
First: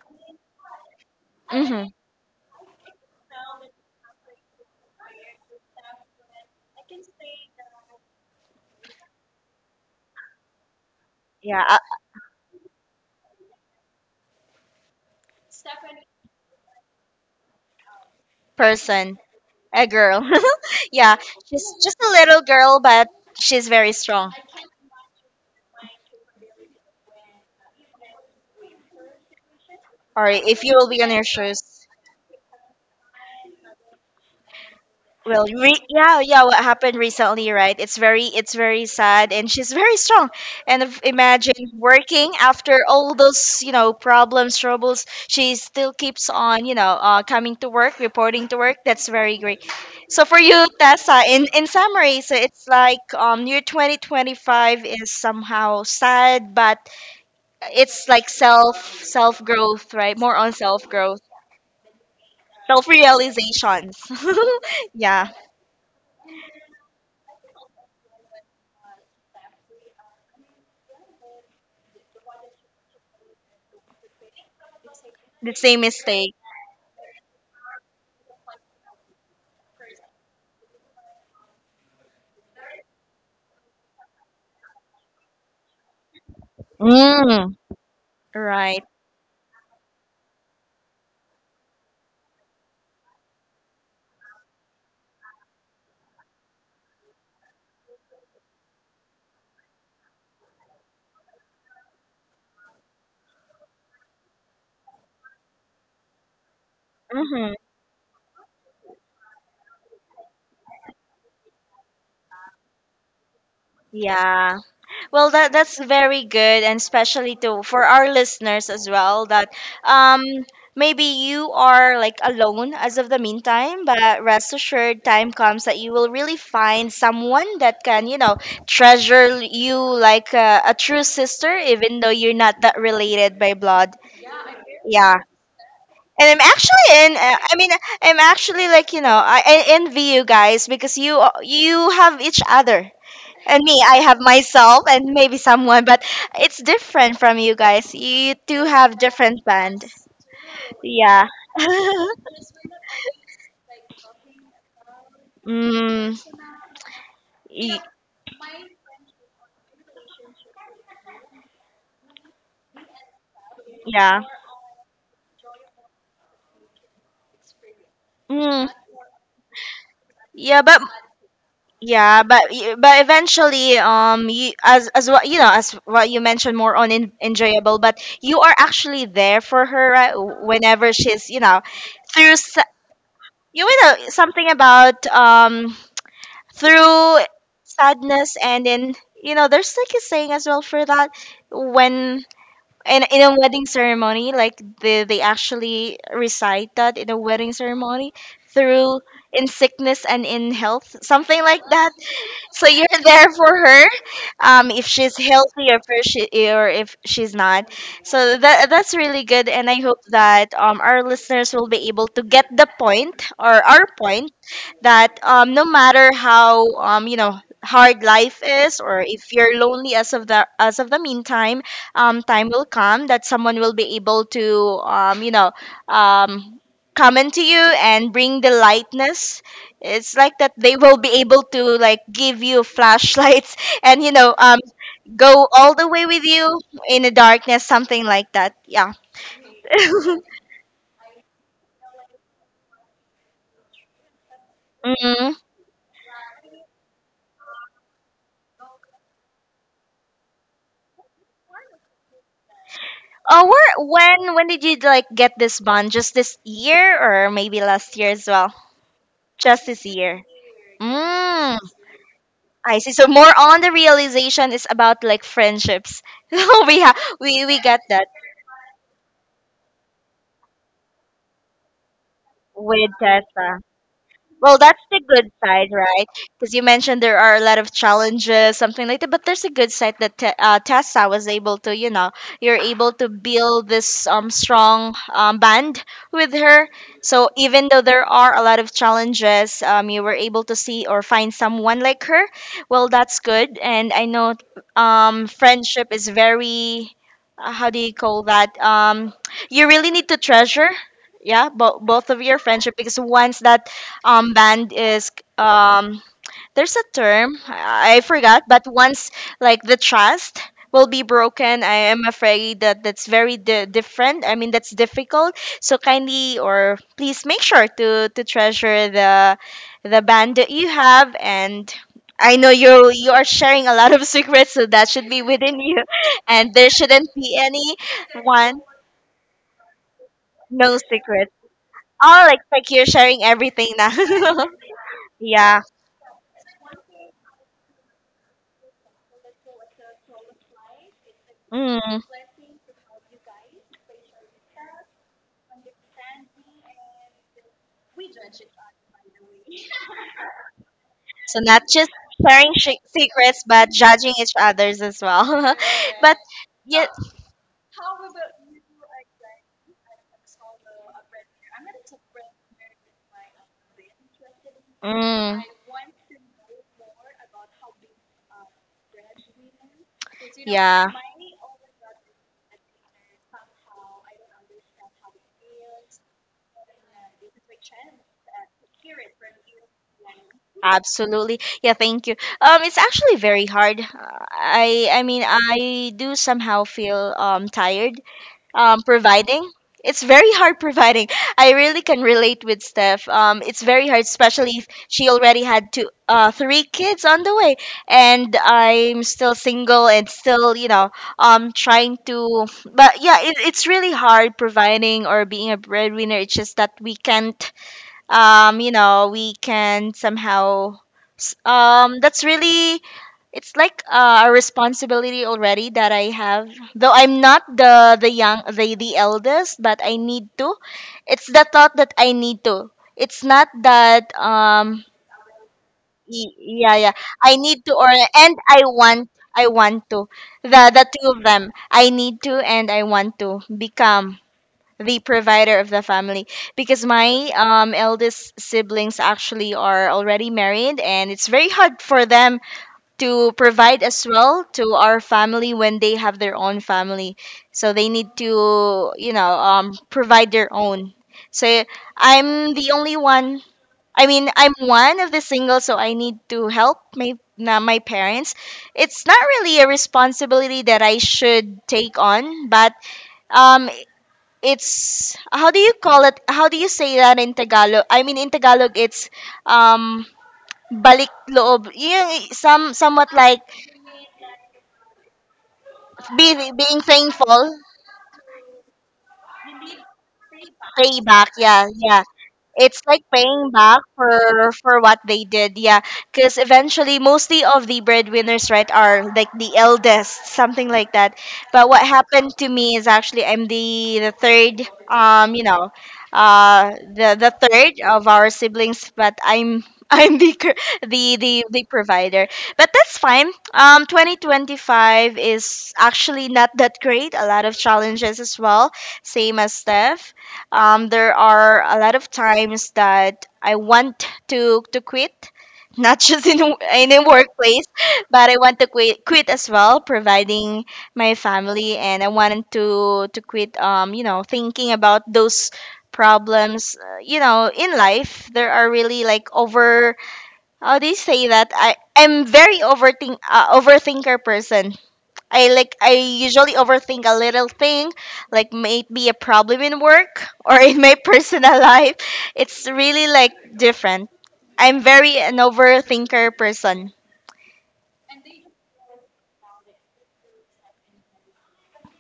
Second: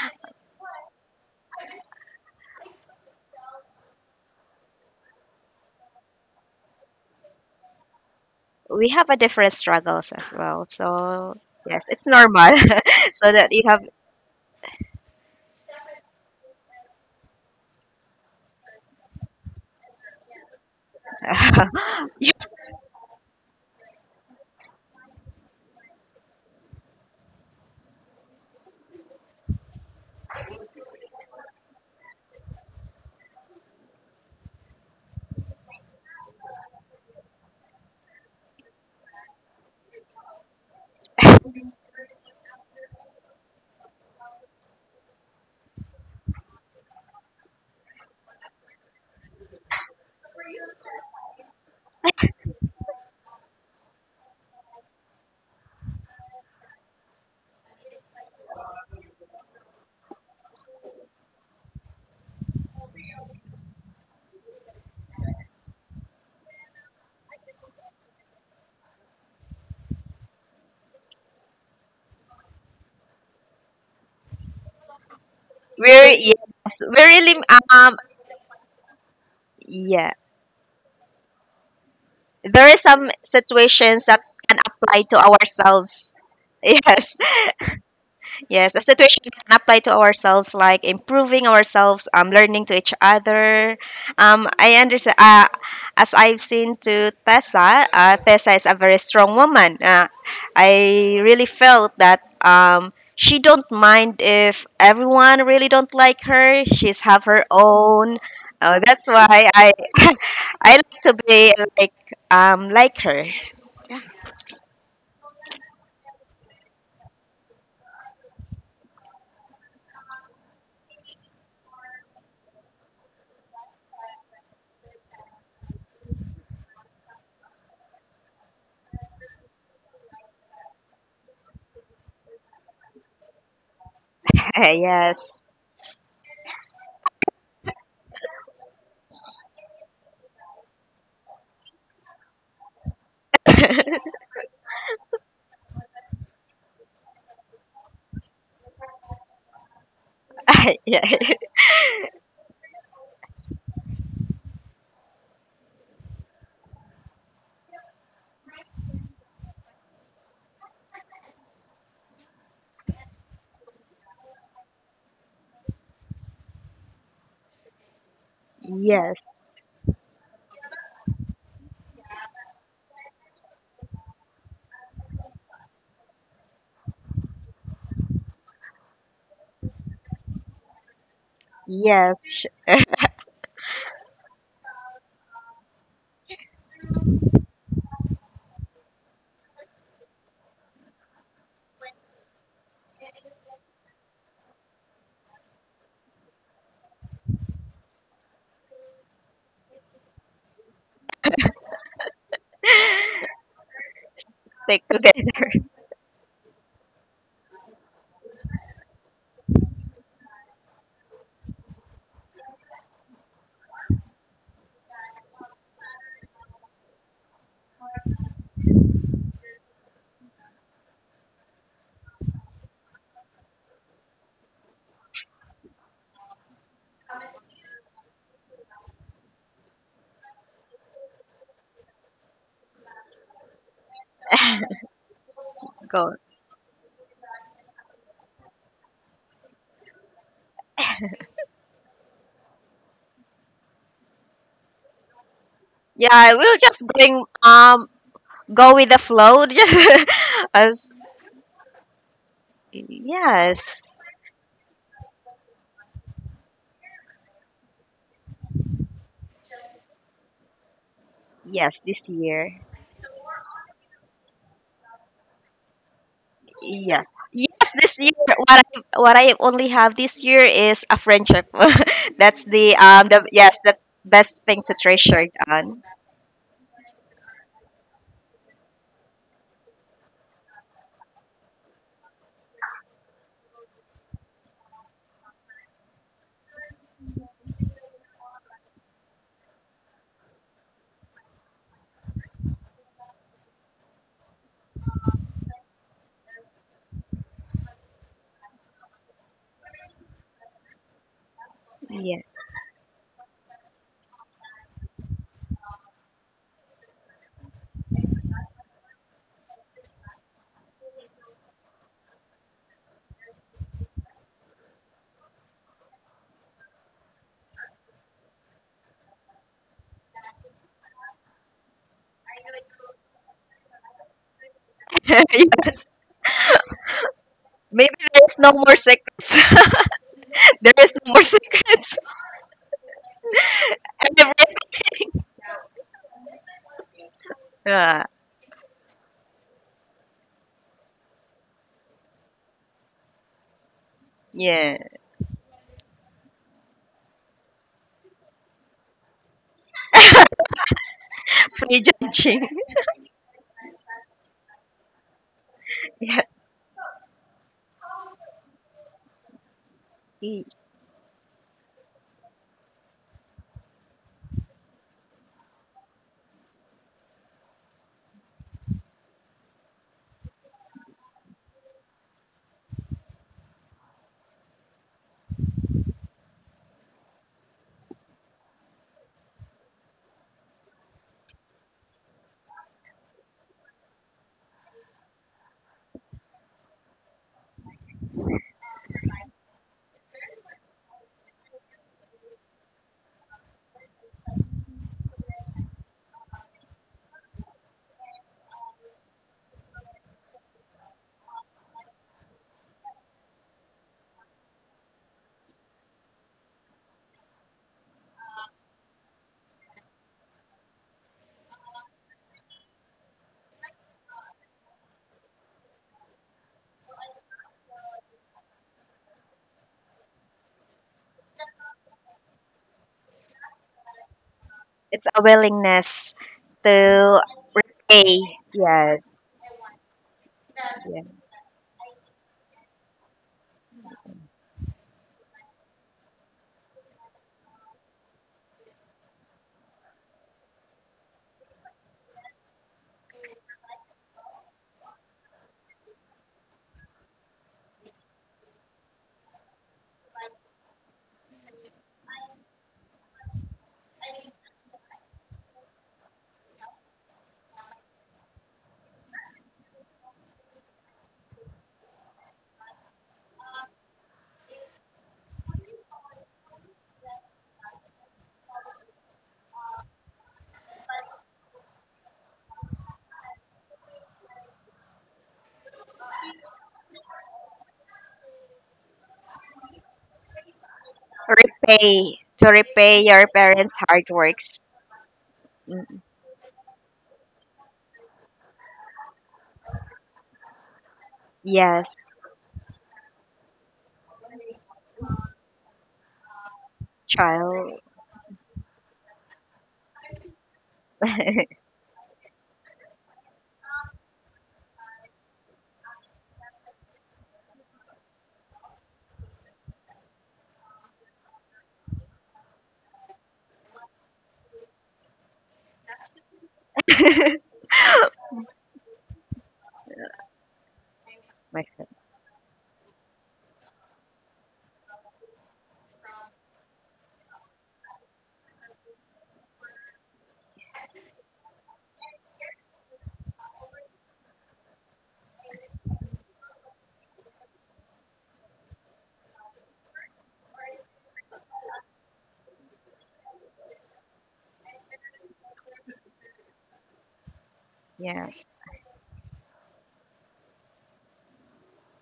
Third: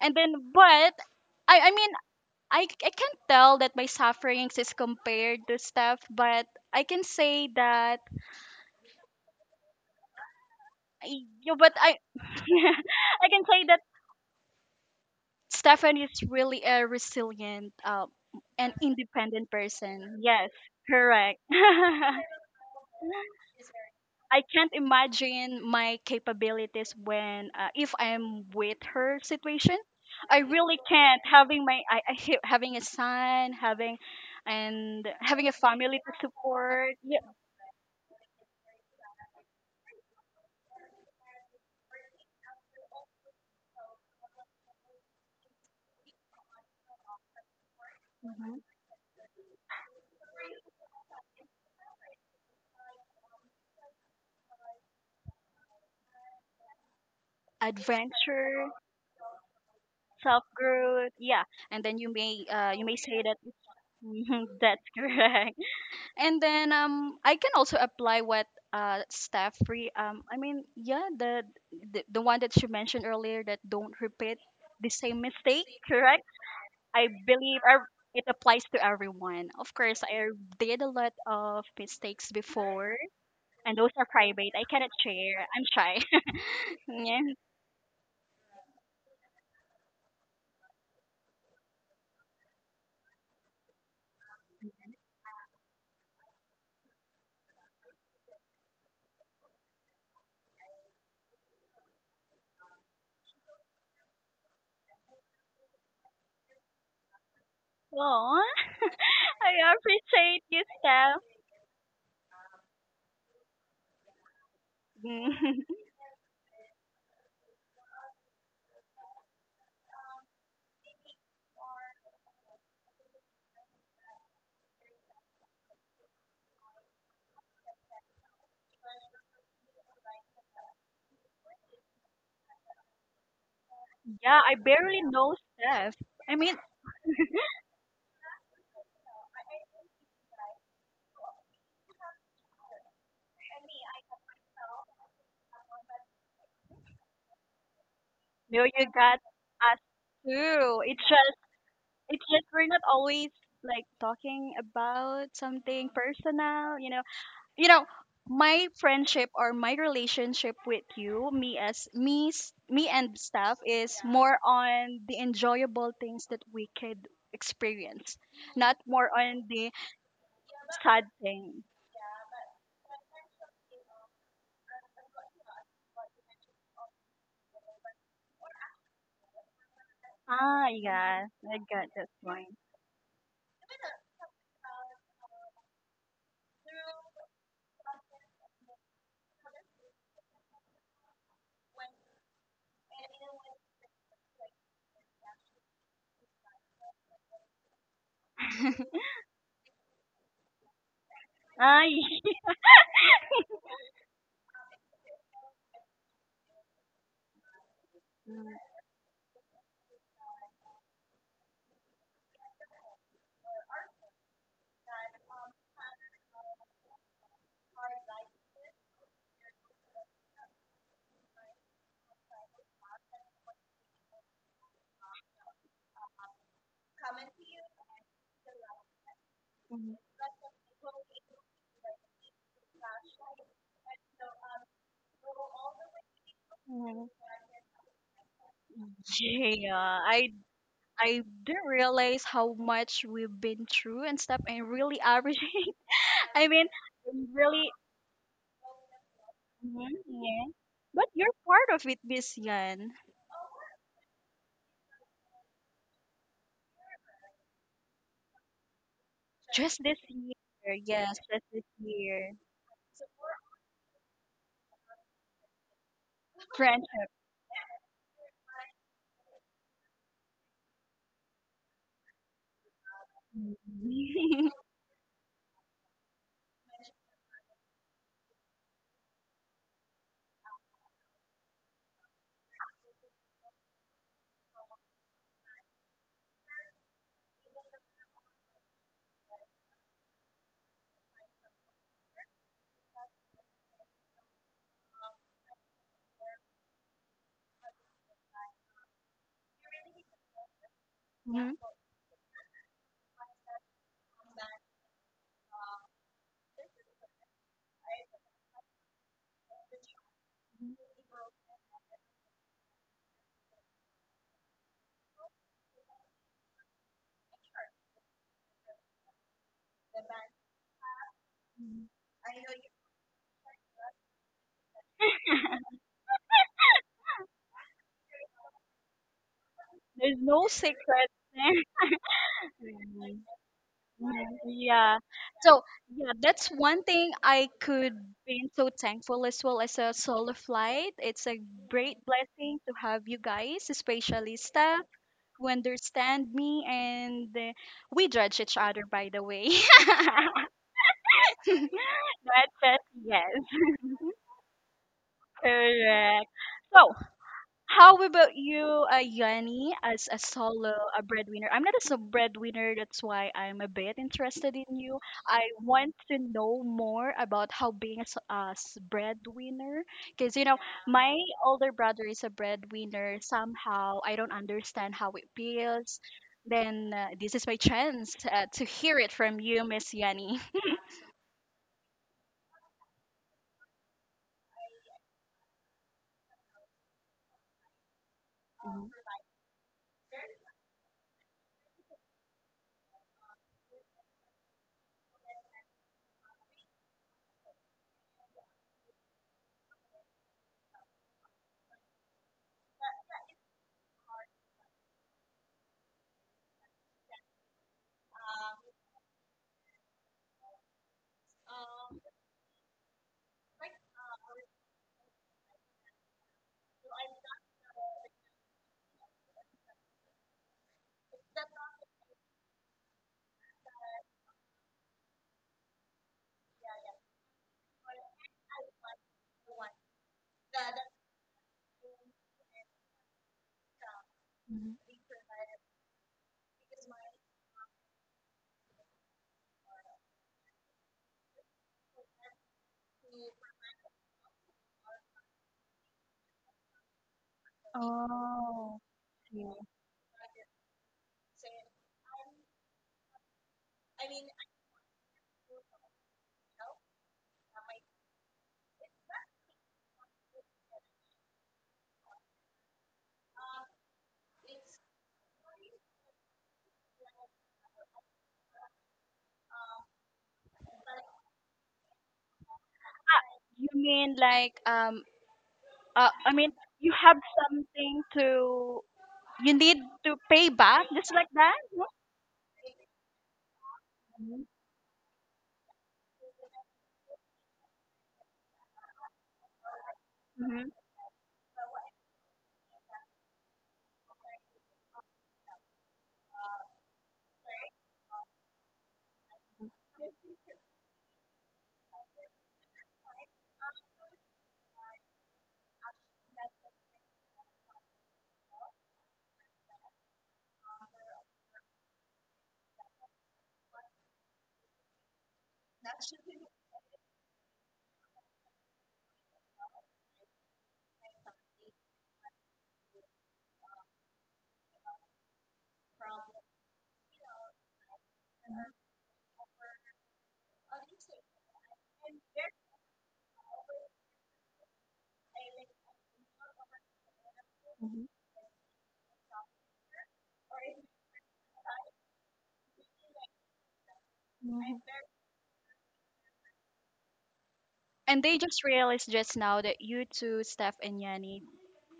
Speaker 1: and then but I I
Speaker 3: Mhm.
Speaker 1: mean I can't tell that my sufferings is compared to Steph, but I can say that
Speaker 2: We have a different struggles as well.
Speaker 1: I,
Speaker 2: So
Speaker 1: you know,
Speaker 3: Yeah.
Speaker 1: but
Speaker 3: A
Speaker 2: yes,
Speaker 1: I
Speaker 2: it's
Speaker 1: [laughs]
Speaker 2: normal. [laughs]
Speaker 1: I
Speaker 2: So
Speaker 1: can
Speaker 2: that you
Speaker 1: say that
Speaker 2: have,
Speaker 1: Stefan is really a resilient and
Speaker 3: person.
Speaker 1: independent
Speaker 3: A
Speaker 1: person.
Speaker 3: girl.
Speaker 1: Yes,
Speaker 3: [laughs] Yeah.
Speaker 1: correct. [laughs]
Speaker 3: She's just
Speaker 2: [laughs]
Speaker 3: a little girl, but she's very strong.
Speaker 1: I can't imagine my capabilities when if I'm with her situation.
Speaker 3: Or
Speaker 1: I
Speaker 3: if you
Speaker 1: really
Speaker 3: will be on
Speaker 1: can't
Speaker 3: your
Speaker 1: having my
Speaker 3: shoes.
Speaker 1: I hate having a son, having and
Speaker 3: Well,
Speaker 1: having a family to
Speaker 3: yeah, yeah, what
Speaker 1: support.
Speaker 3: happened
Speaker 1: Yeah.
Speaker 3: recently, right? It's very sad, and she's very strong. And imagine working after all those, you know, problems, troubles. She still keeps on, you know, coming to work, reporting to
Speaker 1: Mhm.
Speaker 3: work. That's very great. So for you, Tessa, in summary, so it's like year 2025 is somehow sad, but it's like
Speaker 1: Adventure,
Speaker 3: self self growth, right? More
Speaker 1: self
Speaker 3: on self
Speaker 1: growth.
Speaker 3: growth,
Speaker 1: Yeah, and then you
Speaker 3: self
Speaker 1: may say that
Speaker 3: realizations.
Speaker 1: [laughs] that's
Speaker 3: [laughs] Yeah.
Speaker 1: correct. And then I can also apply what staff free I mean yeah the one that you mentioned earlier that don't repeat the same
Speaker 3: The
Speaker 1: mistake
Speaker 3: same
Speaker 2: we're
Speaker 1: correct.
Speaker 3: mistake.
Speaker 2: yes, we're
Speaker 1: I
Speaker 2: really
Speaker 1: believe ev-
Speaker 2: um
Speaker 1: it applies to everyone, of course.
Speaker 2: yes.
Speaker 1: I did a lot of mistakes
Speaker 2: There are
Speaker 1: before,
Speaker 2: some
Speaker 1: and those
Speaker 2: situations
Speaker 1: are
Speaker 2: that
Speaker 1: private.
Speaker 2: can
Speaker 1: I cannot
Speaker 2: apply to
Speaker 1: share. I'm shy.
Speaker 2: ourselves. [laughs]
Speaker 1: [laughs]
Speaker 2: Yes.
Speaker 1: Yeah.
Speaker 3: Mm.
Speaker 2: Yes, a
Speaker 3: Right.
Speaker 2: situation we can apply to ourselves, like improving ourselves, learning to each other. I understand. As I've seen to Tessa, Tessa is a very strong woman. I really felt that she don't mind if everyone really don't like her. She's have her
Speaker 3: Mm-hmm.
Speaker 2: own.
Speaker 1: Oh,
Speaker 2: That's why I
Speaker 1: I
Speaker 2: [laughs]
Speaker 1: appreciate you,
Speaker 2: I like to
Speaker 1: Steph.
Speaker 2: be like like her.
Speaker 3: Yeah. Well, that
Speaker 1: Mm.
Speaker 3: that's very good, and especially to for our listeners as well. That um maybe you are like alone as of the meantime, but rest assured, time comes that you will really find someone that can, you know, treasure you like a true sister, even though you're not that related by blood.
Speaker 1: [laughs] Yeah, I barely
Speaker 3: Yeah.
Speaker 2: [laughs] Yes.
Speaker 1: know Steph.
Speaker 3: And
Speaker 1: I
Speaker 3: I'm
Speaker 1: mean
Speaker 3: actually in. I mean, I'm actually like, you know, I envy you guys, because you have each other, and
Speaker 2: [laughs]
Speaker 3: me, I have myself, and maybe someone, but it's different from you guys. You
Speaker 1: no,
Speaker 3: two
Speaker 1: you
Speaker 3: have
Speaker 1: got
Speaker 3: different
Speaker 1: us
Speaker 3: band.
Speaker 1: too. It's
Speaker 2: Yes.
Speaker 3: Yeah.
Speaker 1: just It's
Speaker 3: [laughs]
Speaker 1: just we're not always like talking about something
Speaker 3: Mm,
Speaker 1: personal, you know. You
Speaker 3: y-
Speaker 1: know, my friendship or my relationship with you, me as me, me and staff is
Speaker 3: yeah.
Speaker 1: more on the enjoyable things that we could experience,
Speaker 3: Mm,
Speaker 1: not more
Speaker 2: Yes.
Speaker 1: on the
Speaker 3: yeah, but
Speaker 1: sad things.
Speaker 3: yeah, but but eventually, you, as what you know, as what you mentioned, more on in, enjoyable. But you are actually there for her, right?
Speaker 1: Ah,
Speaker 3: Whenever she's,
Speaker 1: yeah,
Speaker 3: you
Speaker 1: I
Speaker 3: know,
Speaker 1: got that
Speaker 2: Yes.
Speaker 3: through
Speaker 1: point.
Speaker 3: you know, something about through sadness, and then you know, there's like a saying as well for that, when in a wedding ceremony, like they actually recite that in a wedding ceremony,
Speaker 1: [laughs]
Speaker 3: through in sickness and in health, something like that.
Speaker 1: Ay.
Speaker 3: So you're
Speaker 2: [laughs]
Speaker 3: there for her,
Speaker 2: Stick
Speaker 3: if she's
Speaker 2: together.
Speaker 3: healthy or if she, or if she's not. So that, that's really good, and I hope that our listeners will be able to get the point or our point, that no matter how, you know, hard life is, or if you're lonely as of the, as of the meantime, time will come that someone will be able to, you know, um, come into you and bring the lightness. It's like that they will be able to like give you flashlights, [laughs] and you know, go
Speaker 2: [laughs]
Speaker 3: all the way
Speaker 2: Go.
Speaker 3: with you in the
Speaker 1: [laughs]
Speaker 3: darkness, something like that. Yeah. [laughs]
Speaker 1: Yeah, I didn't realize how much we've been through and stuff, and really
Speaker 3: Mm-hmm.
Speaker 1: averaging.
Speaker 2: Yeah,
Speaker 1: [laughs] I
Speaker 2: we'll
Speaker 1: mean,
Speaker 2: just bring
Speaker 1: really,
Speaker 2: go with the flow. [laughs]
Speaker 1: mhm,
Speaker 2: Just
Speaker 1: yeah.
Speaker 2: as
Speaker 1: But you're part of it, this Yan.
Speaker 3: Oh,
Speaker 2: yes,
Speaker 3: where, when did you like get this bond? Just this year, or maybe last year as well? Just
Speaker 1: Just
Speaker 3: this
Speaker 1: this
Speaker 3: year.
Speaker 1: year, yes, just
Speaker 3: Mm,
Speaker 1: this
Speaker 2: yes, this
Speaker 1: year.
Speaker 2: year.
Speaker 3: I see. So more on the realization is about like friendships. [laughs] So we
Speaker 2: Yes.
Speaker 1: Friendship.
Speaker 3: we
Speaker 2: Yes,
Speaker 3: got
Speaker 2: this
Speaker 3: that
Speaker 2: year what I only have this year is a friendship. [laughs] That's the
Speaker 3: with
Speaker 2: yes,
Speaker 3: Tessa.
Speaker 2: the best
Speaker 1: [laughs]
Speaker 3: Well,
Speaker 2: thing to
Speaker 3: that's the
Speaker 2: treasure it
Speaker 3: good side,
Speaker 2: on.
Speaker 3: right? Because you mentioned there are a lot of challenges, something like that. But there's a good side, that Tessa was able to, you know, you're able to build this strong band with her. So even though there are a lot of challenges, you were able to see or find someone like her. Well, that's good. And I know friendship is very, how do you call that? You really need to treasure, yeah, both
Speaker 2: Yeah.
Speaker 3: of your friendship, because once that band is um there's a term I forgot, but once like the trust will be broken, I am afraid that that's very different. I mean, that's difficult. So kindly, or please, make sure to treasure the band that you have. And
Speaker 1: Mhm.
Speaker 3: I know you, you are sharing a lot of secrets, so that should be
Speaker 2: [laughs]
Speaker 3: within
Speaker 2: Yes.
Speaker 3: you, [laughs] and there shouldn't be any
Speaker 2: Maybe there is no
Speaker 3: one,
Speaker 2: more secrets.
Speaker 1: There's no
Speaker 2: [laughs] There
Speaker 3: no
Speaker 2: is
Speaker 1: secret.
Speaker 2: no more
Speaker 3: secret.
Speaker 2: secrets.
Speaker 3: Oh, like
Speaker 1: There.
Speaker 3: like you're
Speaker 1: [laughs]
Speaker 3: sharing everything now.
Speaker 2: [laughs]
Speaker 1: Mm,
Speaker 2: Everything.
Speaker 1: yeah.
Speaker 3: [laughs]
Speaker 1: So,
Speaker 3: Yeah.
Speaker 1: yeah, that's one thing I could
Speaker 2: Uh,
Speaker 1: be so thankful as well as a solo flight. It's a great
Speaker 3: Mm.
Speaker 1: blessing to have you guys, especially
Speaker 2: yeah.
Speaker 1: staff, who understand me and we judge each other, by the way. [laughs]
Speaker 3: So not
Speaker 1: That's
Speaker 2: Free
Speaker 3: just
Speaker 2: judging.
Speaker 3: sharing
Speaker 1: just, yes.
Speaker 3: secrets, but judging
Speaker 1: [laughs]
Speaker 3: each others as well. [laughs] But
Speaker 1: Correct.
Speaker 2: [laughs]
Speaker 3: yeah,
Speaker 1: So, how about you, Yanni, as a
Speaker 2: Yeah.
Speaker 1: solo a breadwinner? I'm not a sub breadwinner, that's why I'm a bit interested in you. I
Speaker 3: mm,
Speaker 1: want to know more about how being a, breadwinner, because you know,
Speaker 3: yeah,
Speaker 1: my older brother is a breadwinner. Somehow, I don't understand how it feels. Then this is my chance to hear it from you, Miss Yanni. [laughs]
Speaker 3: absolutely. Yeah, thank you. It's actually very hard. I mean, I do somehow feel tired
Speaker 1: Mhm.
Speaker 3: providing. It's very hard providing. I really can relate with Steph. It's very hard, especially if she already had two, three kids on the way, and I'm still single and still, you know, trying to. But yeah, it's really hard providing or being a breadwinner. It's just that we can't we can somehow that's really it's like a responsibility already that I have, though I'm not the the young the eldest, but I need to. It's the thought that I need to. It's not that
Speaker 2: It's a willingness
Speaker 3: y- yeah yeah
Speaker 2: to
Speaker 3: I need to, or
Speaker 2: pay,
Speaker 3: and I
Speaker 2: yes,
Speaker 3: want, I want to. The two
Speaker 2: yes,
Speaker 3: of them, I need to and I want to become
Speaker 1: Mhm.
Speaker 3: the provider of the family, because my eldest siblings actually are already married and it's very hard for them to provide as well to our family when they have their own family. So they need
Speaker 1: Oh,
Speaker 3: to,
Speaker 1: yeah.
Speaker 3: provide their own. So I'm the only one. I mean, I'm one of the single, so I need to help my my parents. It's not really a responsibility that I should take on, but um, it's, how do you call it? How do you say that in Tagalog? I mean, in Tagalog, it's um balik loob. Yung somewhat like
Speaker 1: You mean like I
Speaker 3: be,
Speaker 1: mean,
Speaker 3: being
Speaker 1: you have
Speaker 3: thankful,
Speaker 1: something to, you need to pay back just
Speaker 3: payback.
Speaker 1: like that.
Speaker 3: Yeah,
Speaker 1: Yeah.
Speaker 3: yeah.
Speaker 2: repay, to
Speaker 3: It's
Speaker 2: repay
Speaker 3: like
Speaker 2: your
Speaker 3: paying
Speaker 2: parents'
Speaker 3: back
Speaker 2: hard work.
Speaker 3: for what they did, yeah.
Speaker 2: Mm,
Speaker 3: Because eventually, mostly of the breadwinners, right, are like the eldest,
Speaker 1: Mm-hmm.
Speaker 3: something like that. But what
Speaker 2: yes,
Speaker 3: happened to me is actually I'm the third, um, you know, the
Speaker 2: child.
Speaker 3: third of our siblings, but I'm [laughs] I'm
Speaker 2: [laughs]
Speaker 3: the
Speaker 2: My
Speaker 3: the the provider. But that's fine. 2025 is actually not that great. A lot of challenges as well, same as Steph. There are a lot of times that I want to quit, not [laughs] just in in a workplace, but I want to quit quit as well, providing my family,
Speaker 2: son,
Speaker 3: and I wanted to quit. Thinking about those problems. In life there are really like over. How do you say that? I am very overthinker person. I usually overthink a little thing,
Speaker 1: Mm-hmm.
Speaker 3: like may it be a problem in work [laughs] or in my [laughs] personal life. It's really like different.
Speaker 1: Hmm.
Speaker 3: I'm very an overthinker person.
Speaker 1: And they
Speaker 2: yes,
Speaker 1: just realized just now that you two, Steph and Yanni,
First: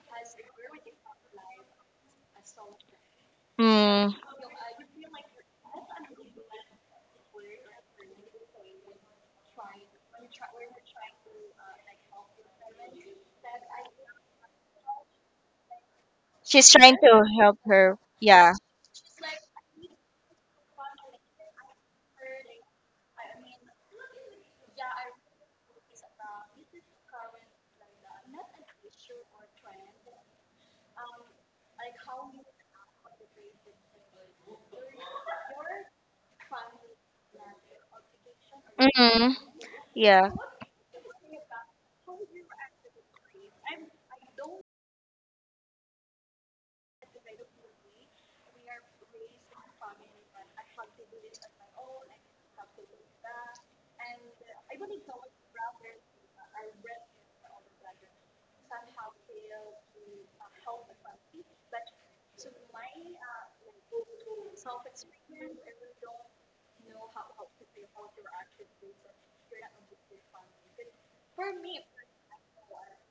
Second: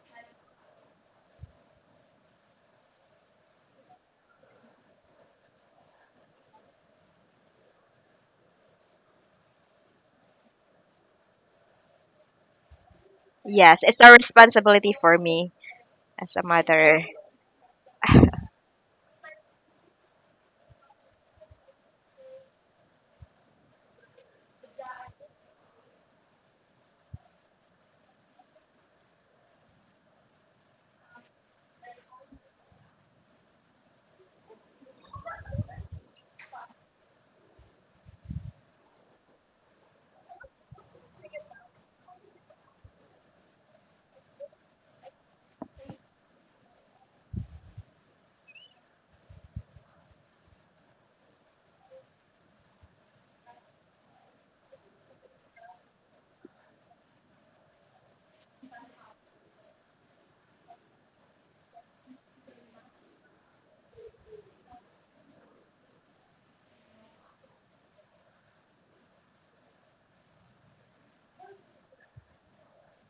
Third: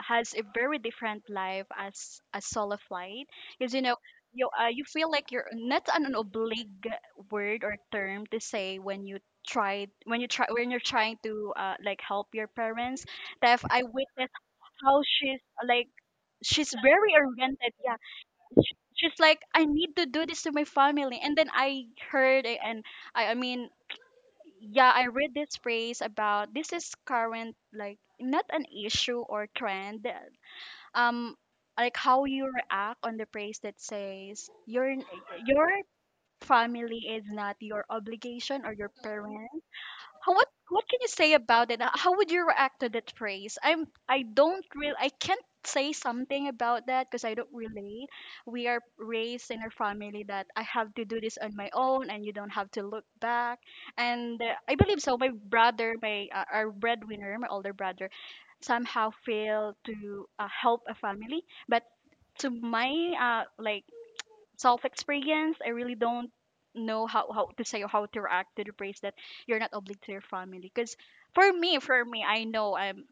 Speaker 1: has a very different life as a solo flight because you know
Speaker 3: Mm.
Speaker 1: you you feel like you're not an an oblique word or term to say when you try when you try when you're trying to like help your parents that
Speaker 2: yes.
Speaker 1: I
Speaker 2: It's a
Speaker 1: witnessed
Speaker 2: responsibility
Speaker 1: how
Speaker 2: for
Speaker 1: she's
Speaker 2: me
Speaker 1: like
Speaker 2: as a
Speaker 3: She's
Speaker 1: she's
Speaker 3: trying
Speaker 2: mother.
Speaker 1: very
Speaker 3: to help
Speaker 1: oriented. Yeah,
Speaker 3: her. Yeah.
Speaker 1: she's like I need to do this to my family, and then I heard it and I mean yeah, I read this phrase about this is current like not an issue or trend, um, like how you react on the phrase that says your family is not your obligation or your
Speaker 3: Mm-hmm.
Speaker 1: parent.
Speaker 3: Yeah.
Speaker 1: How, what can you say about it? How would you react to that phrase? I don't really, I can't say something about that because I don't relate. We are raised in a family that I have to do this on my own and you don't have to look back. And I believe so. My brother, my our breadwinner, my older brother, somehow failed to help a family, but to my like self experience. I really don't know how to say or how to react to the praise that you're not obligated to your family. Because for me, I know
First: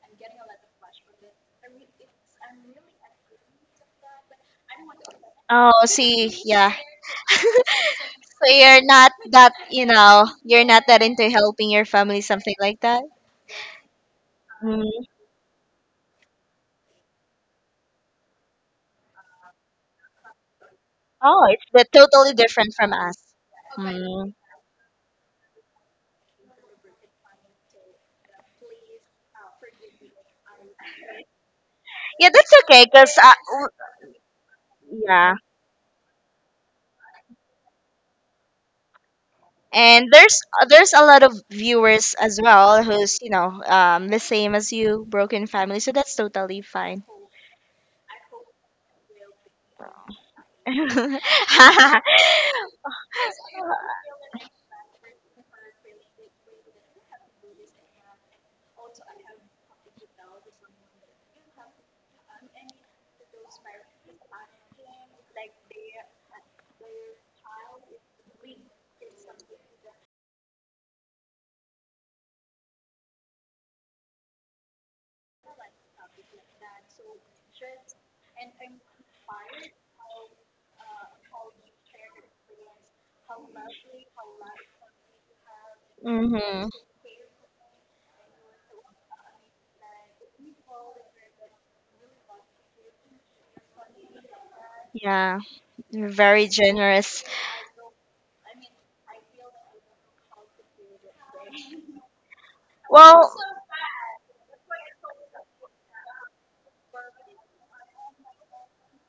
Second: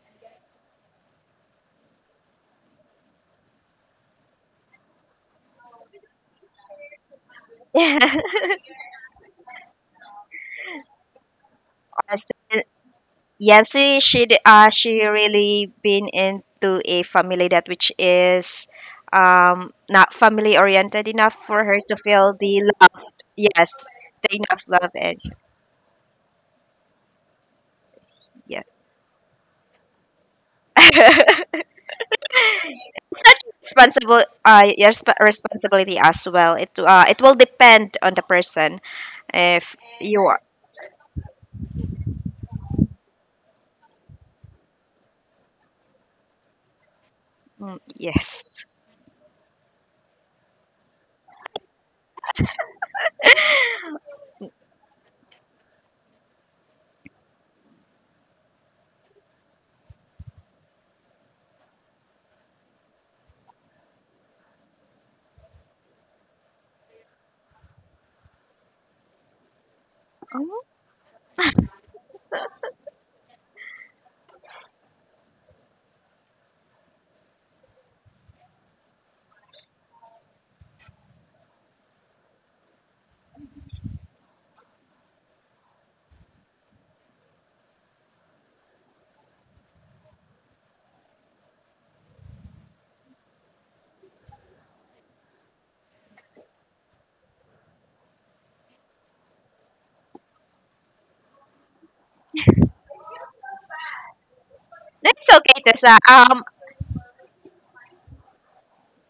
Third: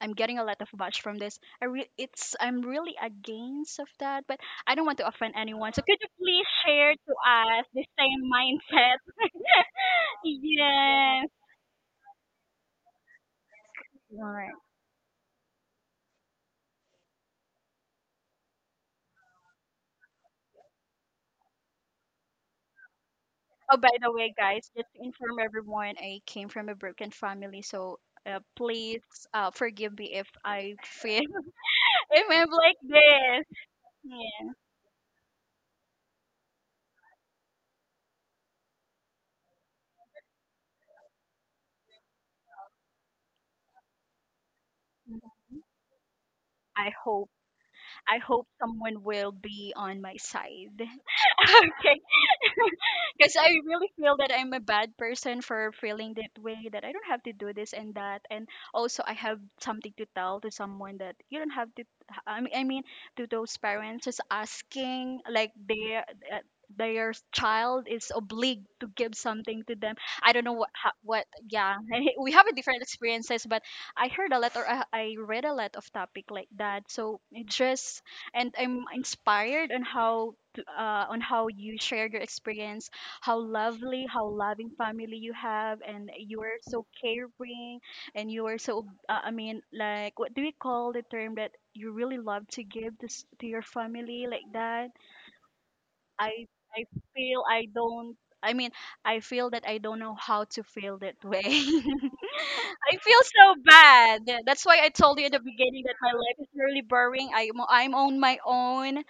Speaker 1: I'm getting a lot of bash from this. I re- it's I'm really against of that, but I don't want to offend anyone. So
Speaker 3: Oh,
Speaker 1: could you
Speaker 3: see,
Speaker 1: please
Speaker 3: yeah.
Speaker 1: share to
Speaker 3: [laughs]
Speaker 1: us the same
Speaker 3: So
Speaker 2: [laughs]
Speaker 3: you're
Speaker 1: mindset?
Speaker 3: not
Speaker 1: [laughs]
Speaker 3: that, you know, you're not that into
Speaker 1: Yes.
Speaker 3: helping your family, something
Speaker 2: Yes.
Speaker 3: like that.
Speaker 2: Yeah, see,
Speaker 1: All right.
Speaker 3: Mm.
Speaker 2: she really been into a family that which is not family oriented enough
Speaker 3: Oh, it's
Speaker 2: for her
Speaker 3: the,
Speaker 2: to
Speaker 3: totally
Speaker 2: feel the
Speaker 3: different from
Speaker 2: love.
Speaker 3: us.
Speaker 2: Yes,
Speaker 1: Oh, by the
Speaker 2: the
Speaker 1: way,
Speaker 3: Mm.
Speaker 2: enough
Speaker 1: guys, just
Speaker 2: love
Speaker 1: to
Speaker 2: and
Speaker 1: inform everyone, I came from a broken family, so
Speaker 2: yeah,
Speaker 1: please forgive me if I feel
Speaker 2: [laughs]
Speaker 1: [laughs] if
Speaker 3: Yeah,
Speaker 1: I'm
Speaker 3: that's
Speaker 1: like
Speaker 3: okay, cause
Speaker 1: this.
Speaker 2: responsible.
Speaker 1: Yes.
Speaker 2: Yes, but
Speaker 3: yeah,
Speaker 2: responsibility as well. It it will depend on the person if
Speaker 3: and
Speaker 2: you are.
Speaker 3: there's a lot of viewers as well who's the same as you, broken
Speaker 1: Mhm.
Speaker 3: family, so that's totally
Speaker 1: I
Speaker 3: fine.
Speaker 1: hope
Speaker 2: Mm,
Speaker 1: I hope
Speaker 2: yes.
Speaker 1: someone will be on my side. [laughs] Okay. [laughs] Because I really
Speaker 2: [laughs]
Speaker 1: feel that I'm a bad person for feeling that way, that I don't have to do this and that. And also, I have something to tell to someone that you don't have to, I mean to those parents just asking, like, uh, their child is obliged to give something to them. I don't know yeah, [laughs] we have a different experiences, but I heard a lot or I read a lot of topic like that. So it just, and I'm inspired on how to, on how you shared your experience, how lovely, how loving family you have, and
Speaker 3: [laughs]
Speaker 1: you are
Speaker 3: Mhm.
Speaker 1: so caring, and you are so, what do you call the term that you really love to give to, to your family like that?
Speaker 3: Yeah, you're
Speaker 1: I,
Speaker 3: very
Speaker 1: I
Speaker 3: generous.
Speaker 1: feel I don't, I mean, I feel that I don't know how to feel that way. [laughs] I feel
Speaker 3: Well,
Speaker 1: so bad. That's why I told
Speaker 2: That's
Speaker 1: you at the
Speaker 2: okay,
Speaker 1: beginning that
Speaker 2: Tessa.
Speaker 1: my life is really boring. I'm on my own,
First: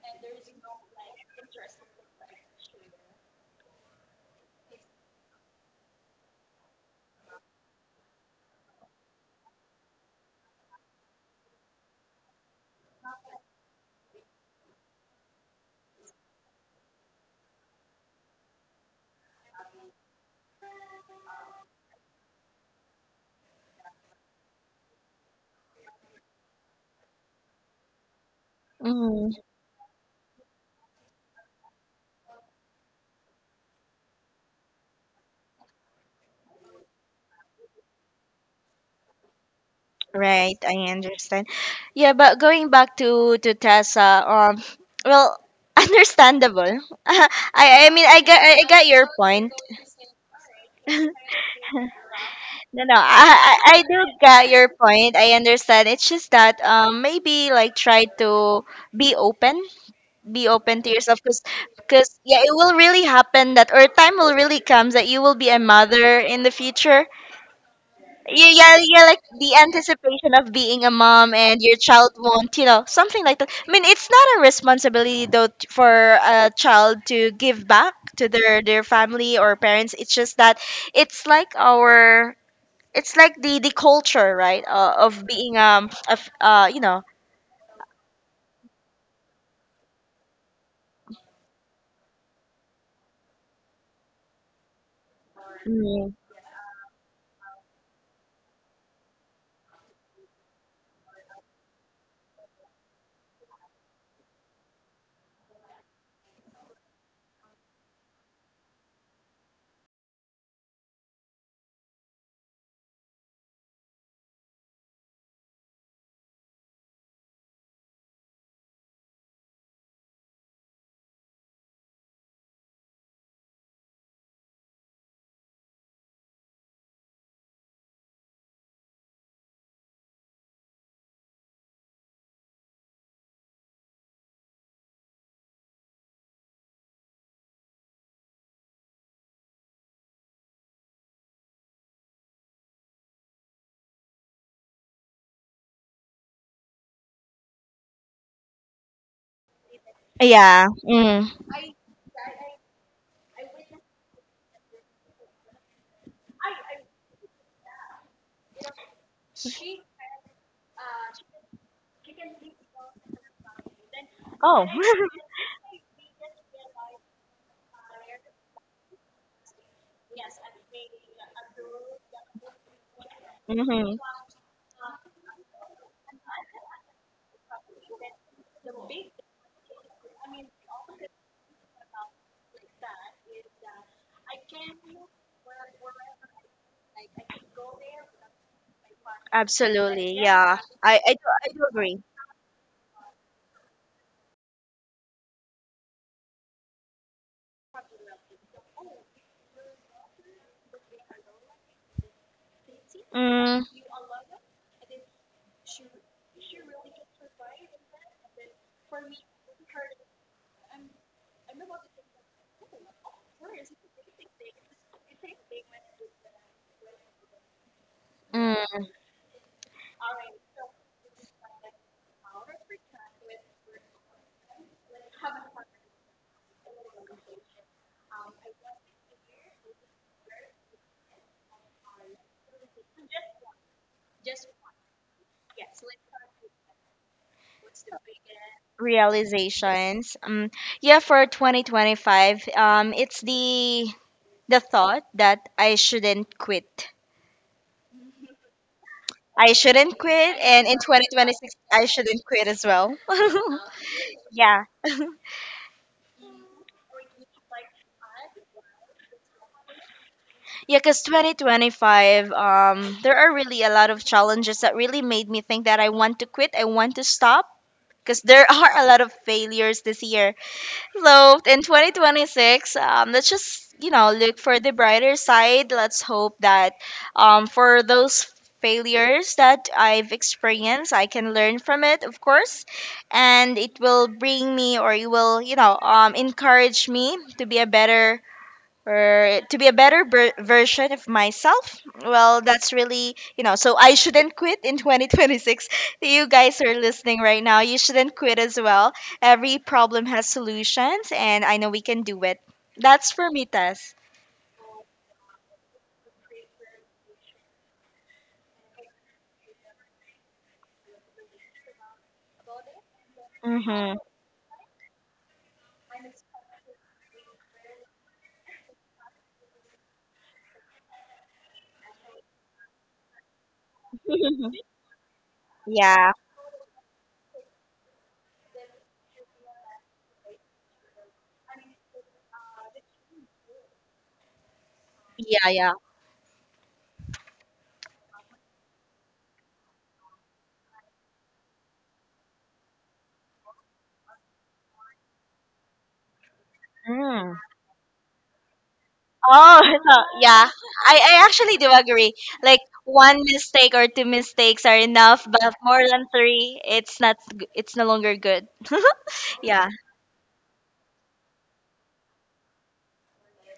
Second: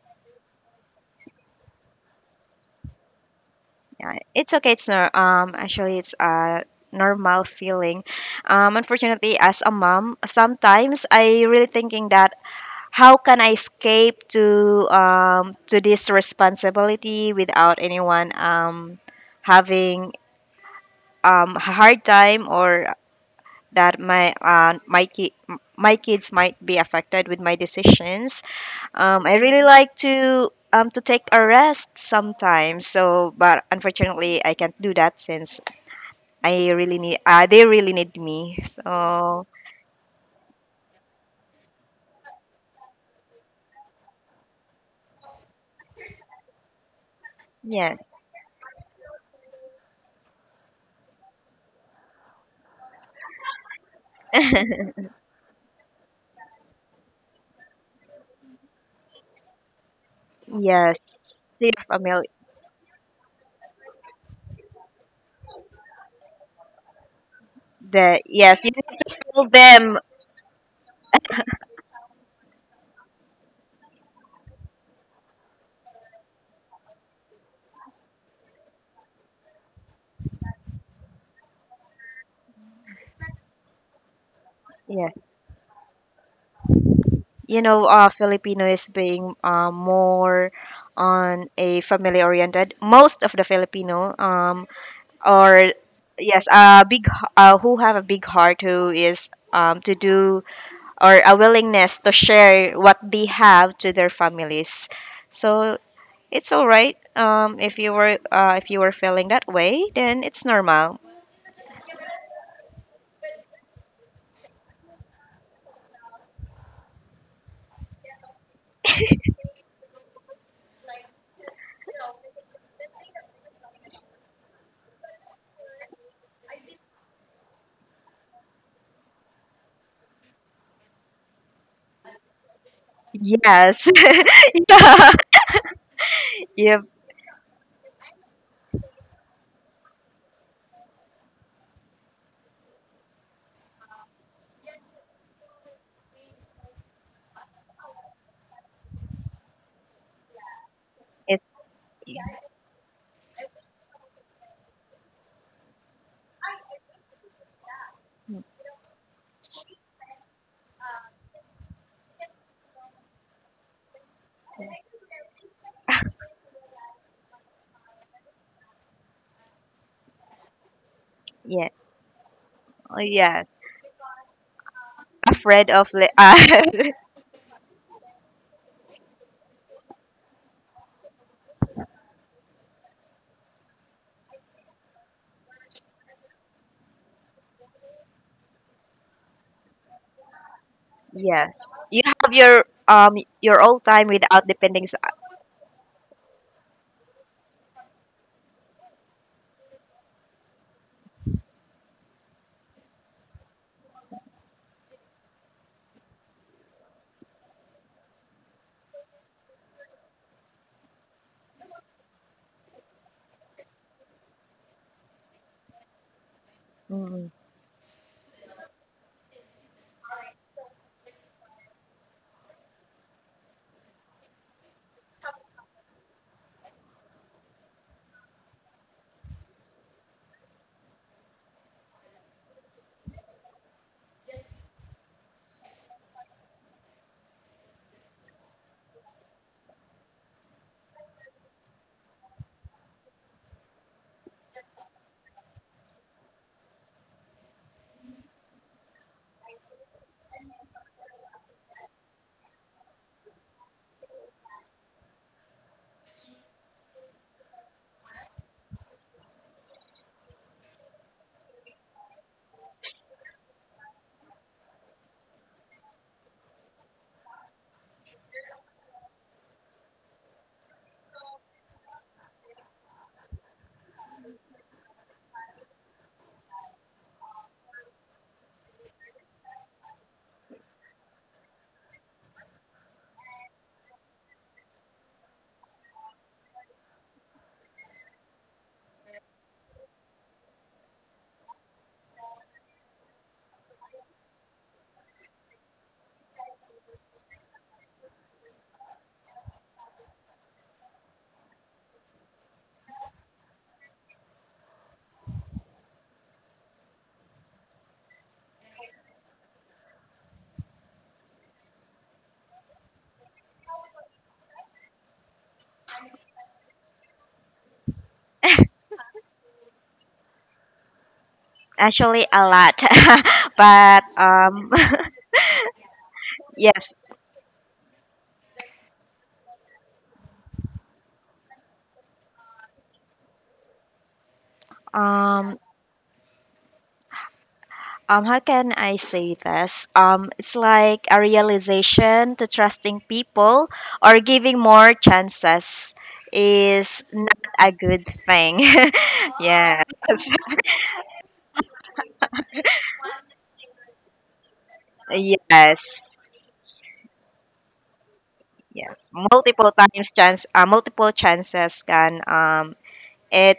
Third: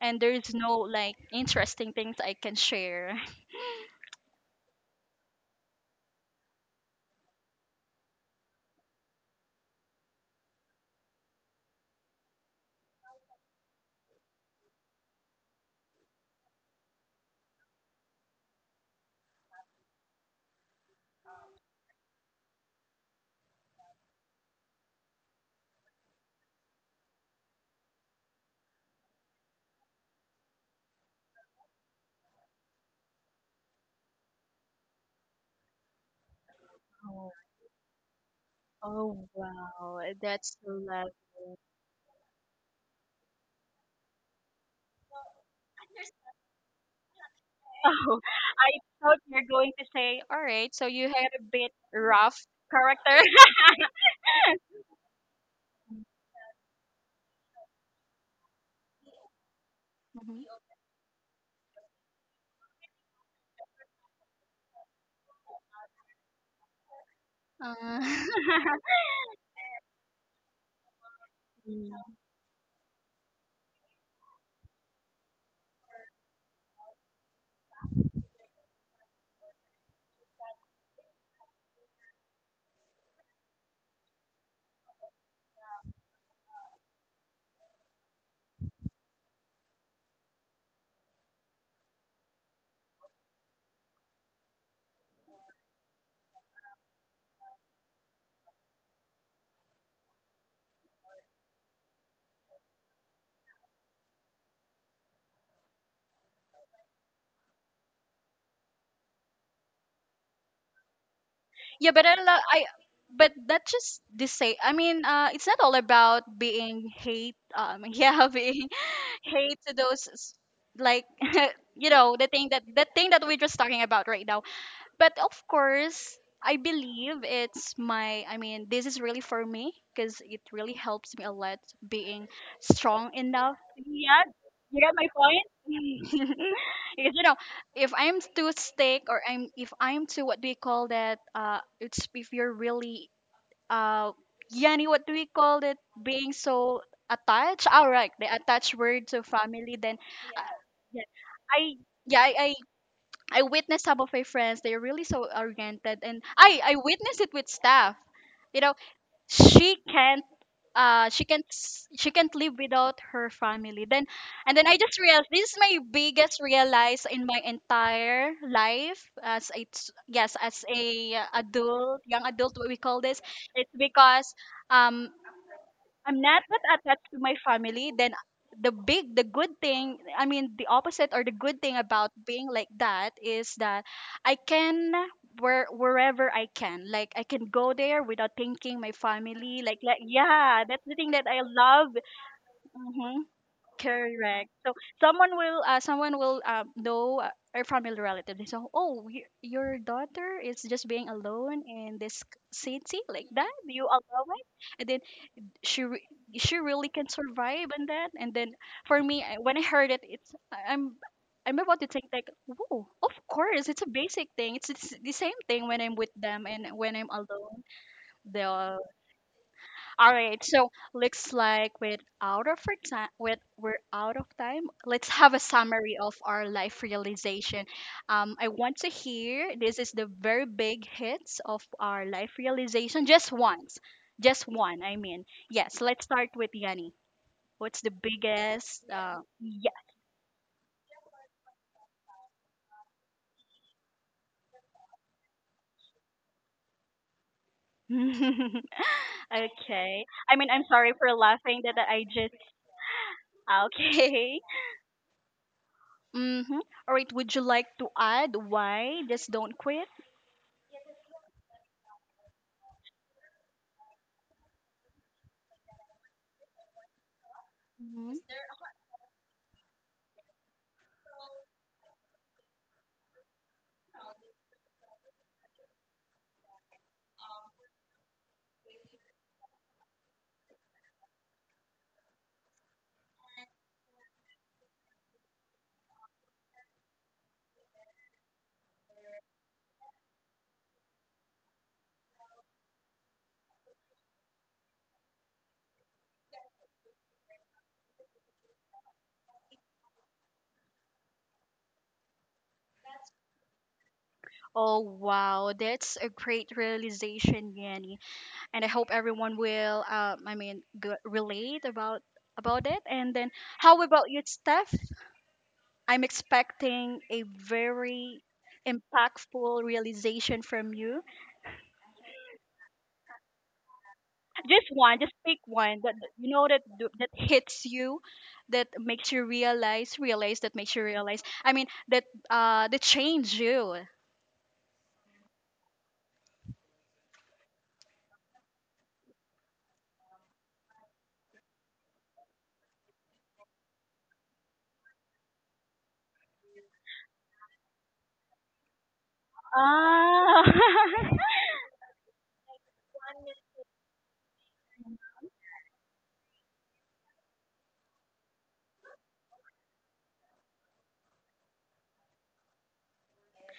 Speaker 1: and there's no like interesting things I can share.
Speaker 2: Yeah, it's okay. It's no, actually, it's a normal feeling. Unfortunately, as a mom, sometimes I really thinking that how can I escape to this responsibility without anyone having a hard time or that my kids might be affected with my decisions.
Speaker 3: mm,
Speaker 2: I really like to take a rest sometimes. So, but unfortunately, I can't do that since I really need
Speaker 1: Oh,
Speaker 2: they really need me.
Speaker 1: oh
Speaker 2: So
Speaker 1: wow, that's
Speaker 3: right,
Speaker 1: so
Speaker 3: I
Speaker 1: lovely.
Speaker 3: understand. Yeah, but going back to Tessa, well, [laughs] understandable. [laughs] I I
Speaker 2: yes.
Speaker 3: mean,
Speaker 1: Oh,
Speaker 3: I got I
Speaker 1: [laughs]
Speaker 3: I
Speaker 1: I
Speaker 3: got your
Speaker 1: thought you're
Speaker 3: point.
Speaker 1: going to say, all right, so you
Speaker 3: [laughs]
Speaker 1: had a bit rough
Speaker 3: No, no,
Speaker 1: character.
Speaker 3: I, I
Speaker 1: [laughs]
Speaker 3: I do get your
Speaker 2: [laughs]
Speaker 3: point. I understand. It's just that maybe like try to be open,
Speaker 1: Mhm.
Speaker 3: be open to
Speaker 2: Yes.
Speaker 3: yourself, because
Speaker 2: Save a family,
Speaker 3: yeah, it will really happen that, or time will really comes that you will be a mother in the future.
Speaker 1: Uh,
Speaker 2: the
Speaker 3: yeah
Speaker 2: yes, you
Speaker 3: yeah
Speaker 2: need
Speaker 1: [laughs]
Speaker 3: yeah
Speaker 2: to
Speaker 3: like
Speaker 2: fill
Speaker 3: the
Speaker 2: them.
Speaker 3: anticipation of being a mom and your child
Speaker 1: Mm.
Speaker 3: won't, you know, something like that. I mean, it's not a responsibility, though, for a child to give back to their family or parents. It's just that it's like our, it's like the culture, right,
Speaker 2: Yes.
Speaker 3: of being of you know
Speaker 2: You know, Filipino is being more on a family oriented. Most of the Filipino are
Speaker 3: Mm.
Speaker 2: yes, who have a big heart, who is to do or a willingness to share what they have to their families. So it's all right. Um, if you were feeling that way, then it's normal.
Speaker 1: Yeah, but I love I. But that just the say. It's not all about being hate. [laughs] Yeah, being [laughs] hate to those like [laughs] the thing that we're just talking about right now. But of course, I believe it's my, this is really for me because it really helps me a lot being strong enough,
Speaker 2: Yes.
Speaker 1: yeah.
Speaker 2: [laughs]
Speaker 1: You get my
Speaker 2: Yeah.
Speaker 1: point. [laughs]
Speaker 2: Yep.
Speaker 1: Because you know, if I'm too stick, or I'm if I'm too what do you call that, it's if you're really, uh Yani, what do we call that? Being so attached, all right, the attached word to family. Then uh,
Speaker 3: Yeah.
Speaker 1: yeah,
Speaker 3: Mm.
Speaker 2: It's
Speaker 1: i yeah I, I I witnessed some of my friends. They're really so oriented, and I witnessed it with staff. You know, she can't, she can't she can't live without her family. Then and
Speaker 3: Oh
Speaker 1: then I
Speaker 3: [laughs]
Speaker 1: just realized this is my biggest realize in my entire life as a yes, as a
Speaker 2: yeah.
Speaker 1: adult, young adult, what we
Speaker 2: Oh,
Speaker 1: call this.
Speaker 2: yeah.
Speaker 1: It's
Speaker 3: Mm-hmm.
Speaker 1: because um
Speaker 2: Afraid of li-
Speaker 1: I'm not
Speaker 2: uh,
Speaker 1: that
Speaker 2: [laughs]
Speaker 1: attached to my family. Then the big, the good thing, the opposite or the good thing about being like that is that I can, wherever I can, like I can go there without thinking my family. Like
Speaker 3: Absolutely. Yeah.
Speaker 1: yeah, that's the thing that I
Speaker 2: yeah.
Speaker 3: I do
Speaker 1: love.
Speaker 3: agree.
Speaker 2: You have
Speaker 1: Mm-hmm.
Speaker 2: your old time without
Speaker 1: Correct. So
Speaker 2: depending.
Speaker 1: someone will, someone will, know, a family relative. They say, "Oh, your daughter is just being alone in this city like that.
Speaker 3: Mm.
Speaker 1: Do you allow it?" And she re- she really can survive, and that, and then for me, when I heard it, it's, I'm about to think, like, whoa, of course it's a basic thing. It's the same thing when I'm with them and when I'm
Speaker 2: Mm,
Speaker 1: alone. The,
Speaker 3: Mm,
Speaker 1: all right, so looks like we're out of our time. With we're out of time. Let's have a summary of our life realization. I want to hear. This is the very big hits of our life realization. Just once, just one. Yes. Let's start with Yanni. What's the biggest?
Speaker 3: realizations. Yeah, for 2025, it's the thought that I shouldn't quit.
Speaker 1: Yeah. [laughs]
Speaker 3: I shouldn't
Speaker 1: Okay. I
Speaker 3: quit,
Speaker 1: mean, I'm
Speaker 3: and in
Speaker 1: sorry for
Speaker 3: 2026,
Speaker 1: laughing. That
Speaker 3: I
Speaker 1: I
Speaker 3: shouldn't
Speaker 1: just
Speaker 3: quit as well. [laughs]
Speaker 1: okay. [laughs]
Speaker 3: yeah,
Speaker 1: Mm-hmm. All right. Would you like to add why just don't quit?
Speaker 3: yeah, because 2025, there are really a lot of challenges that really made me think that I want to quit. I want to stop
Speaker 1: Mhm.
Speaker 3: because there [laughs] are a lot of failures this year. So in 2026, let's just, you know, look for the brighter side. Let's hope that, for those failures that I've experienced, I can learn from it, of course, and it will bring me, or it will, you know, encourage me to be a better, or to be a better version of myself. Well, that's really, you know, so I shouldn't quit in 2026. You guys who are listening right now, you shouldn't quit as well. Every problem has solutions, and I know we can do it. That's for me, Tess.
Speaker 1: Oh wow, that's a great realization, Yanni. And I hope everyone will, relate about it. And then, how
Speaker 3: Mm-hmm.
Speaker 1: about you, Steph? I'm expecting a very impactful realization from you.
Speaker 2: actually, a lot, [laughs] but
Speaker 3: [laughs]
Speaker 1: Just
Speaker 2: um
Speaker 1: one, just pick one that that
Speaker 3: yeah
Speaker 1: you know that
Speaker 2: [laughs] yes.
Speaker 1: that hits you, that makes you realize, realize that makes you realize. I mean, that, that change you.
Speaker 3: yeah
Speaker 2: Um,
Speaker 3: yeah
Speaker 2: um, how can I say this? Um, it's like a realization to trusting people or giving more chances is
Speaker 3: Mm.
Speaker 2: not a good thing. [laughs]
Speaker 3: Oh [laughs]
Speaker 2: Yeah.
Speaker 3: no,
Speaker 1: Ah.
Speaker 3: yeah, I
Speaker 1: [laughs]
Speaker 3: actually do agree. Like one mistake or two mistakes are enough, but
Speaker 2: Yes.
Speaker 3: more than three, it's not g- it's no longer good.
Speaker 2: Yeah.
Speaker 3: Yeah.
Speaker 2: Multiple chances can it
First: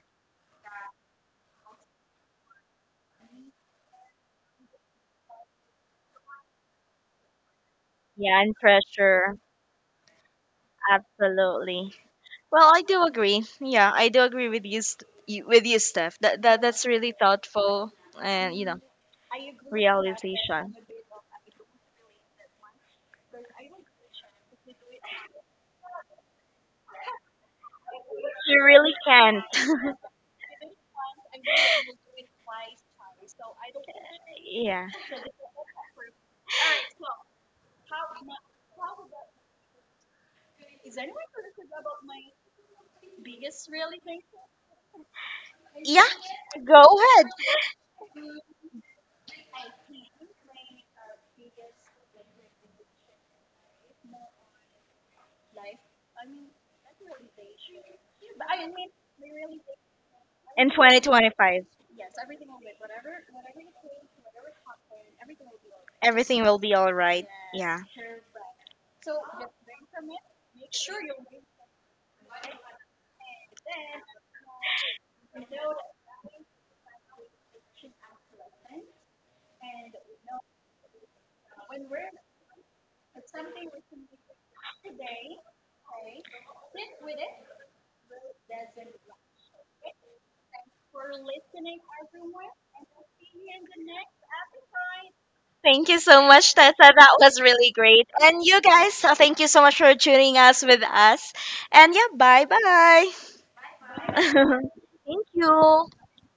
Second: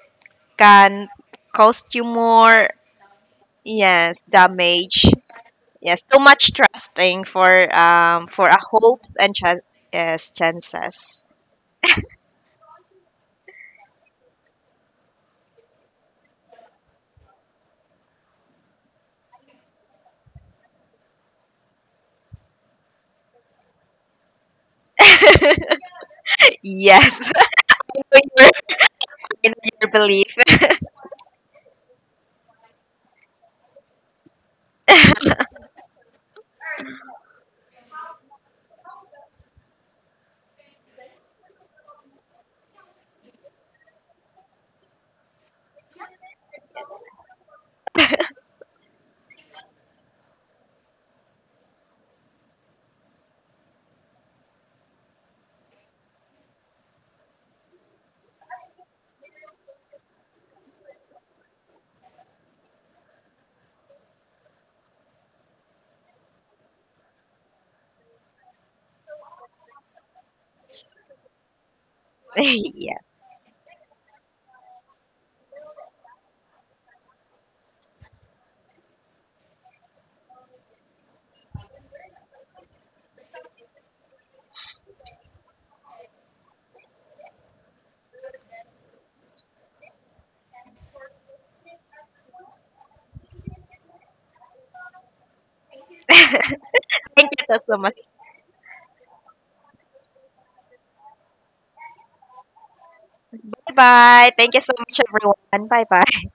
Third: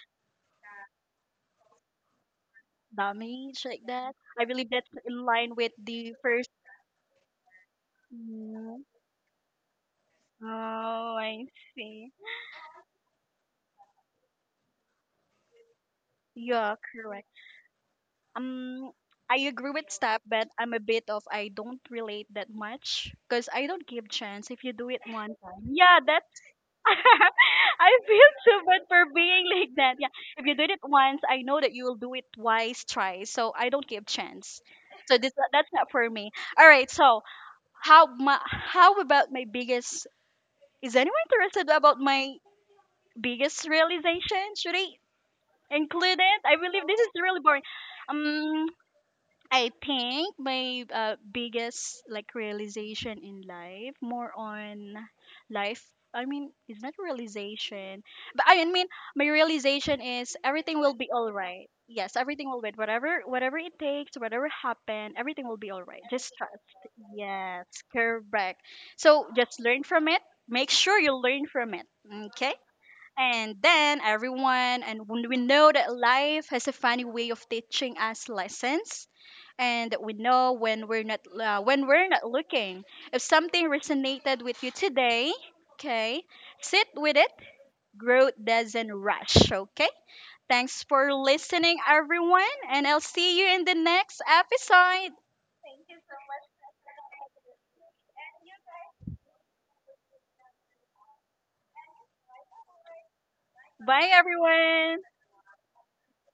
Speaker 2: can cost you more
Speaker 1: Damage like that.
Speaker 2: yes
Speaker 1: I believe that's
Speaker 2: damage.
Speaker 1: in line with
Speaker 2: Yes,
Speaker 1: the
Speaker 2: too
Speaker 1: first.
Speaker 2: much trusting
Speaker 3: Yeah,
Speaker 2: for
Speaker 3: and
Speaker 2: a
Speaker 1: Mm,
Speaker 2: hope and
Speaker 3: pressure.
Speaker 2: chance yes
Speaker 1: oh,
Speaker 2: chances.
Speaker 1: I
Speaker 3: Absolutely.
Speaker 1: see.
Speaker 3: Well, I do agree. Yeah, I do agree with you, with you, Steph. That,
Speaker 1: Yeah,
Speaker 3: that's really
Speaker 1: correct.
Speaker 3: thoughtful, and you know,
Speaker 1: Um, I agree with Steph, but I'm
Speaker 3: realization.
Speaker 1: a bit of I don't relate that much because I don't give chance if you do it one time.
Speaker 2: [laughs]
Speaker 1: Yeah, that's
Speaker 2: Yes.
Speaker 1: [laughs] I feel
Speaker 3: You
Speaker 2: [laughs]
Speaker 1: so bad
Speaker 3: really
Speaker 1: for
Speaker 3: can't.
Speaker 1: being
Speaker 2: In
Speaker 1: like
Speaker 2: your
Speaker 1: that. Yeah, if you
Speaker 2: belief.
Speaker 1: did it once, I know that you will do it twice, twice. So I don't give chance.
Speaker 3: Yeah.
Speaker 1: So this that's not for me. All right. So how my, how about my biggest Is anyone interested about my biggest realization? Should I
Speaker 3: Yeah,
Speaker 1: include it? I
Speaker 3: go
Speaker 1: believe this is
Speaker 3: ahead.
Speaker 1: really boring. Um, I think my, biggest like realization in life, more on life. I mean, it's not realization, but I mean, my realization is
Speaker 3: In
Speaker 1: everything will be all
Speaker 3: 2025,
Speaker 1: right. Yes, everything will be whatever whatever it takes, whatever happen, everything will be all right. Just
Speaker 3: everything will
Speaker 1: trust.
Speaker 3: be all right.
Speaker 1: Yes,
Speaker 3: Yeah.
Speaker 1: correct. So just learn from it. Make sure you learn from it.
Speaker 2: [laughs]
Speaker 1: Okay.
Speaker 2: [laughs] yeah.
Speaker 1: And then everyone, and when we know that life has a funny way of teaching us lessons, and that we know when we're not, when we're not looking. If something resonated with you today, okay, sit with it. Growth doesn't rush. Okay. Thanks for listening, everyone, and I'll see you in the next episode.
Speaker 3: Thank you so much, Tessa.
Speaker 2: [laughs]
Speaker 3: That
Speaker 2: Thank
Speaker 3: was
Speaker 2: you so
Speaker 3: really
Speaker 2: so much.
Speaker 3: great. And you guys, thank you so much for tuning us with us. And yeah, bye bye.
Speaker 1: Bye,
Speaker 2: Bye. Thank you so much,
Speaker 1: everyone.
Speaker 3: [laughs] Thank
Speaker 2: everyone.
Speaker 3: you.
Speaker 2: Bye bye.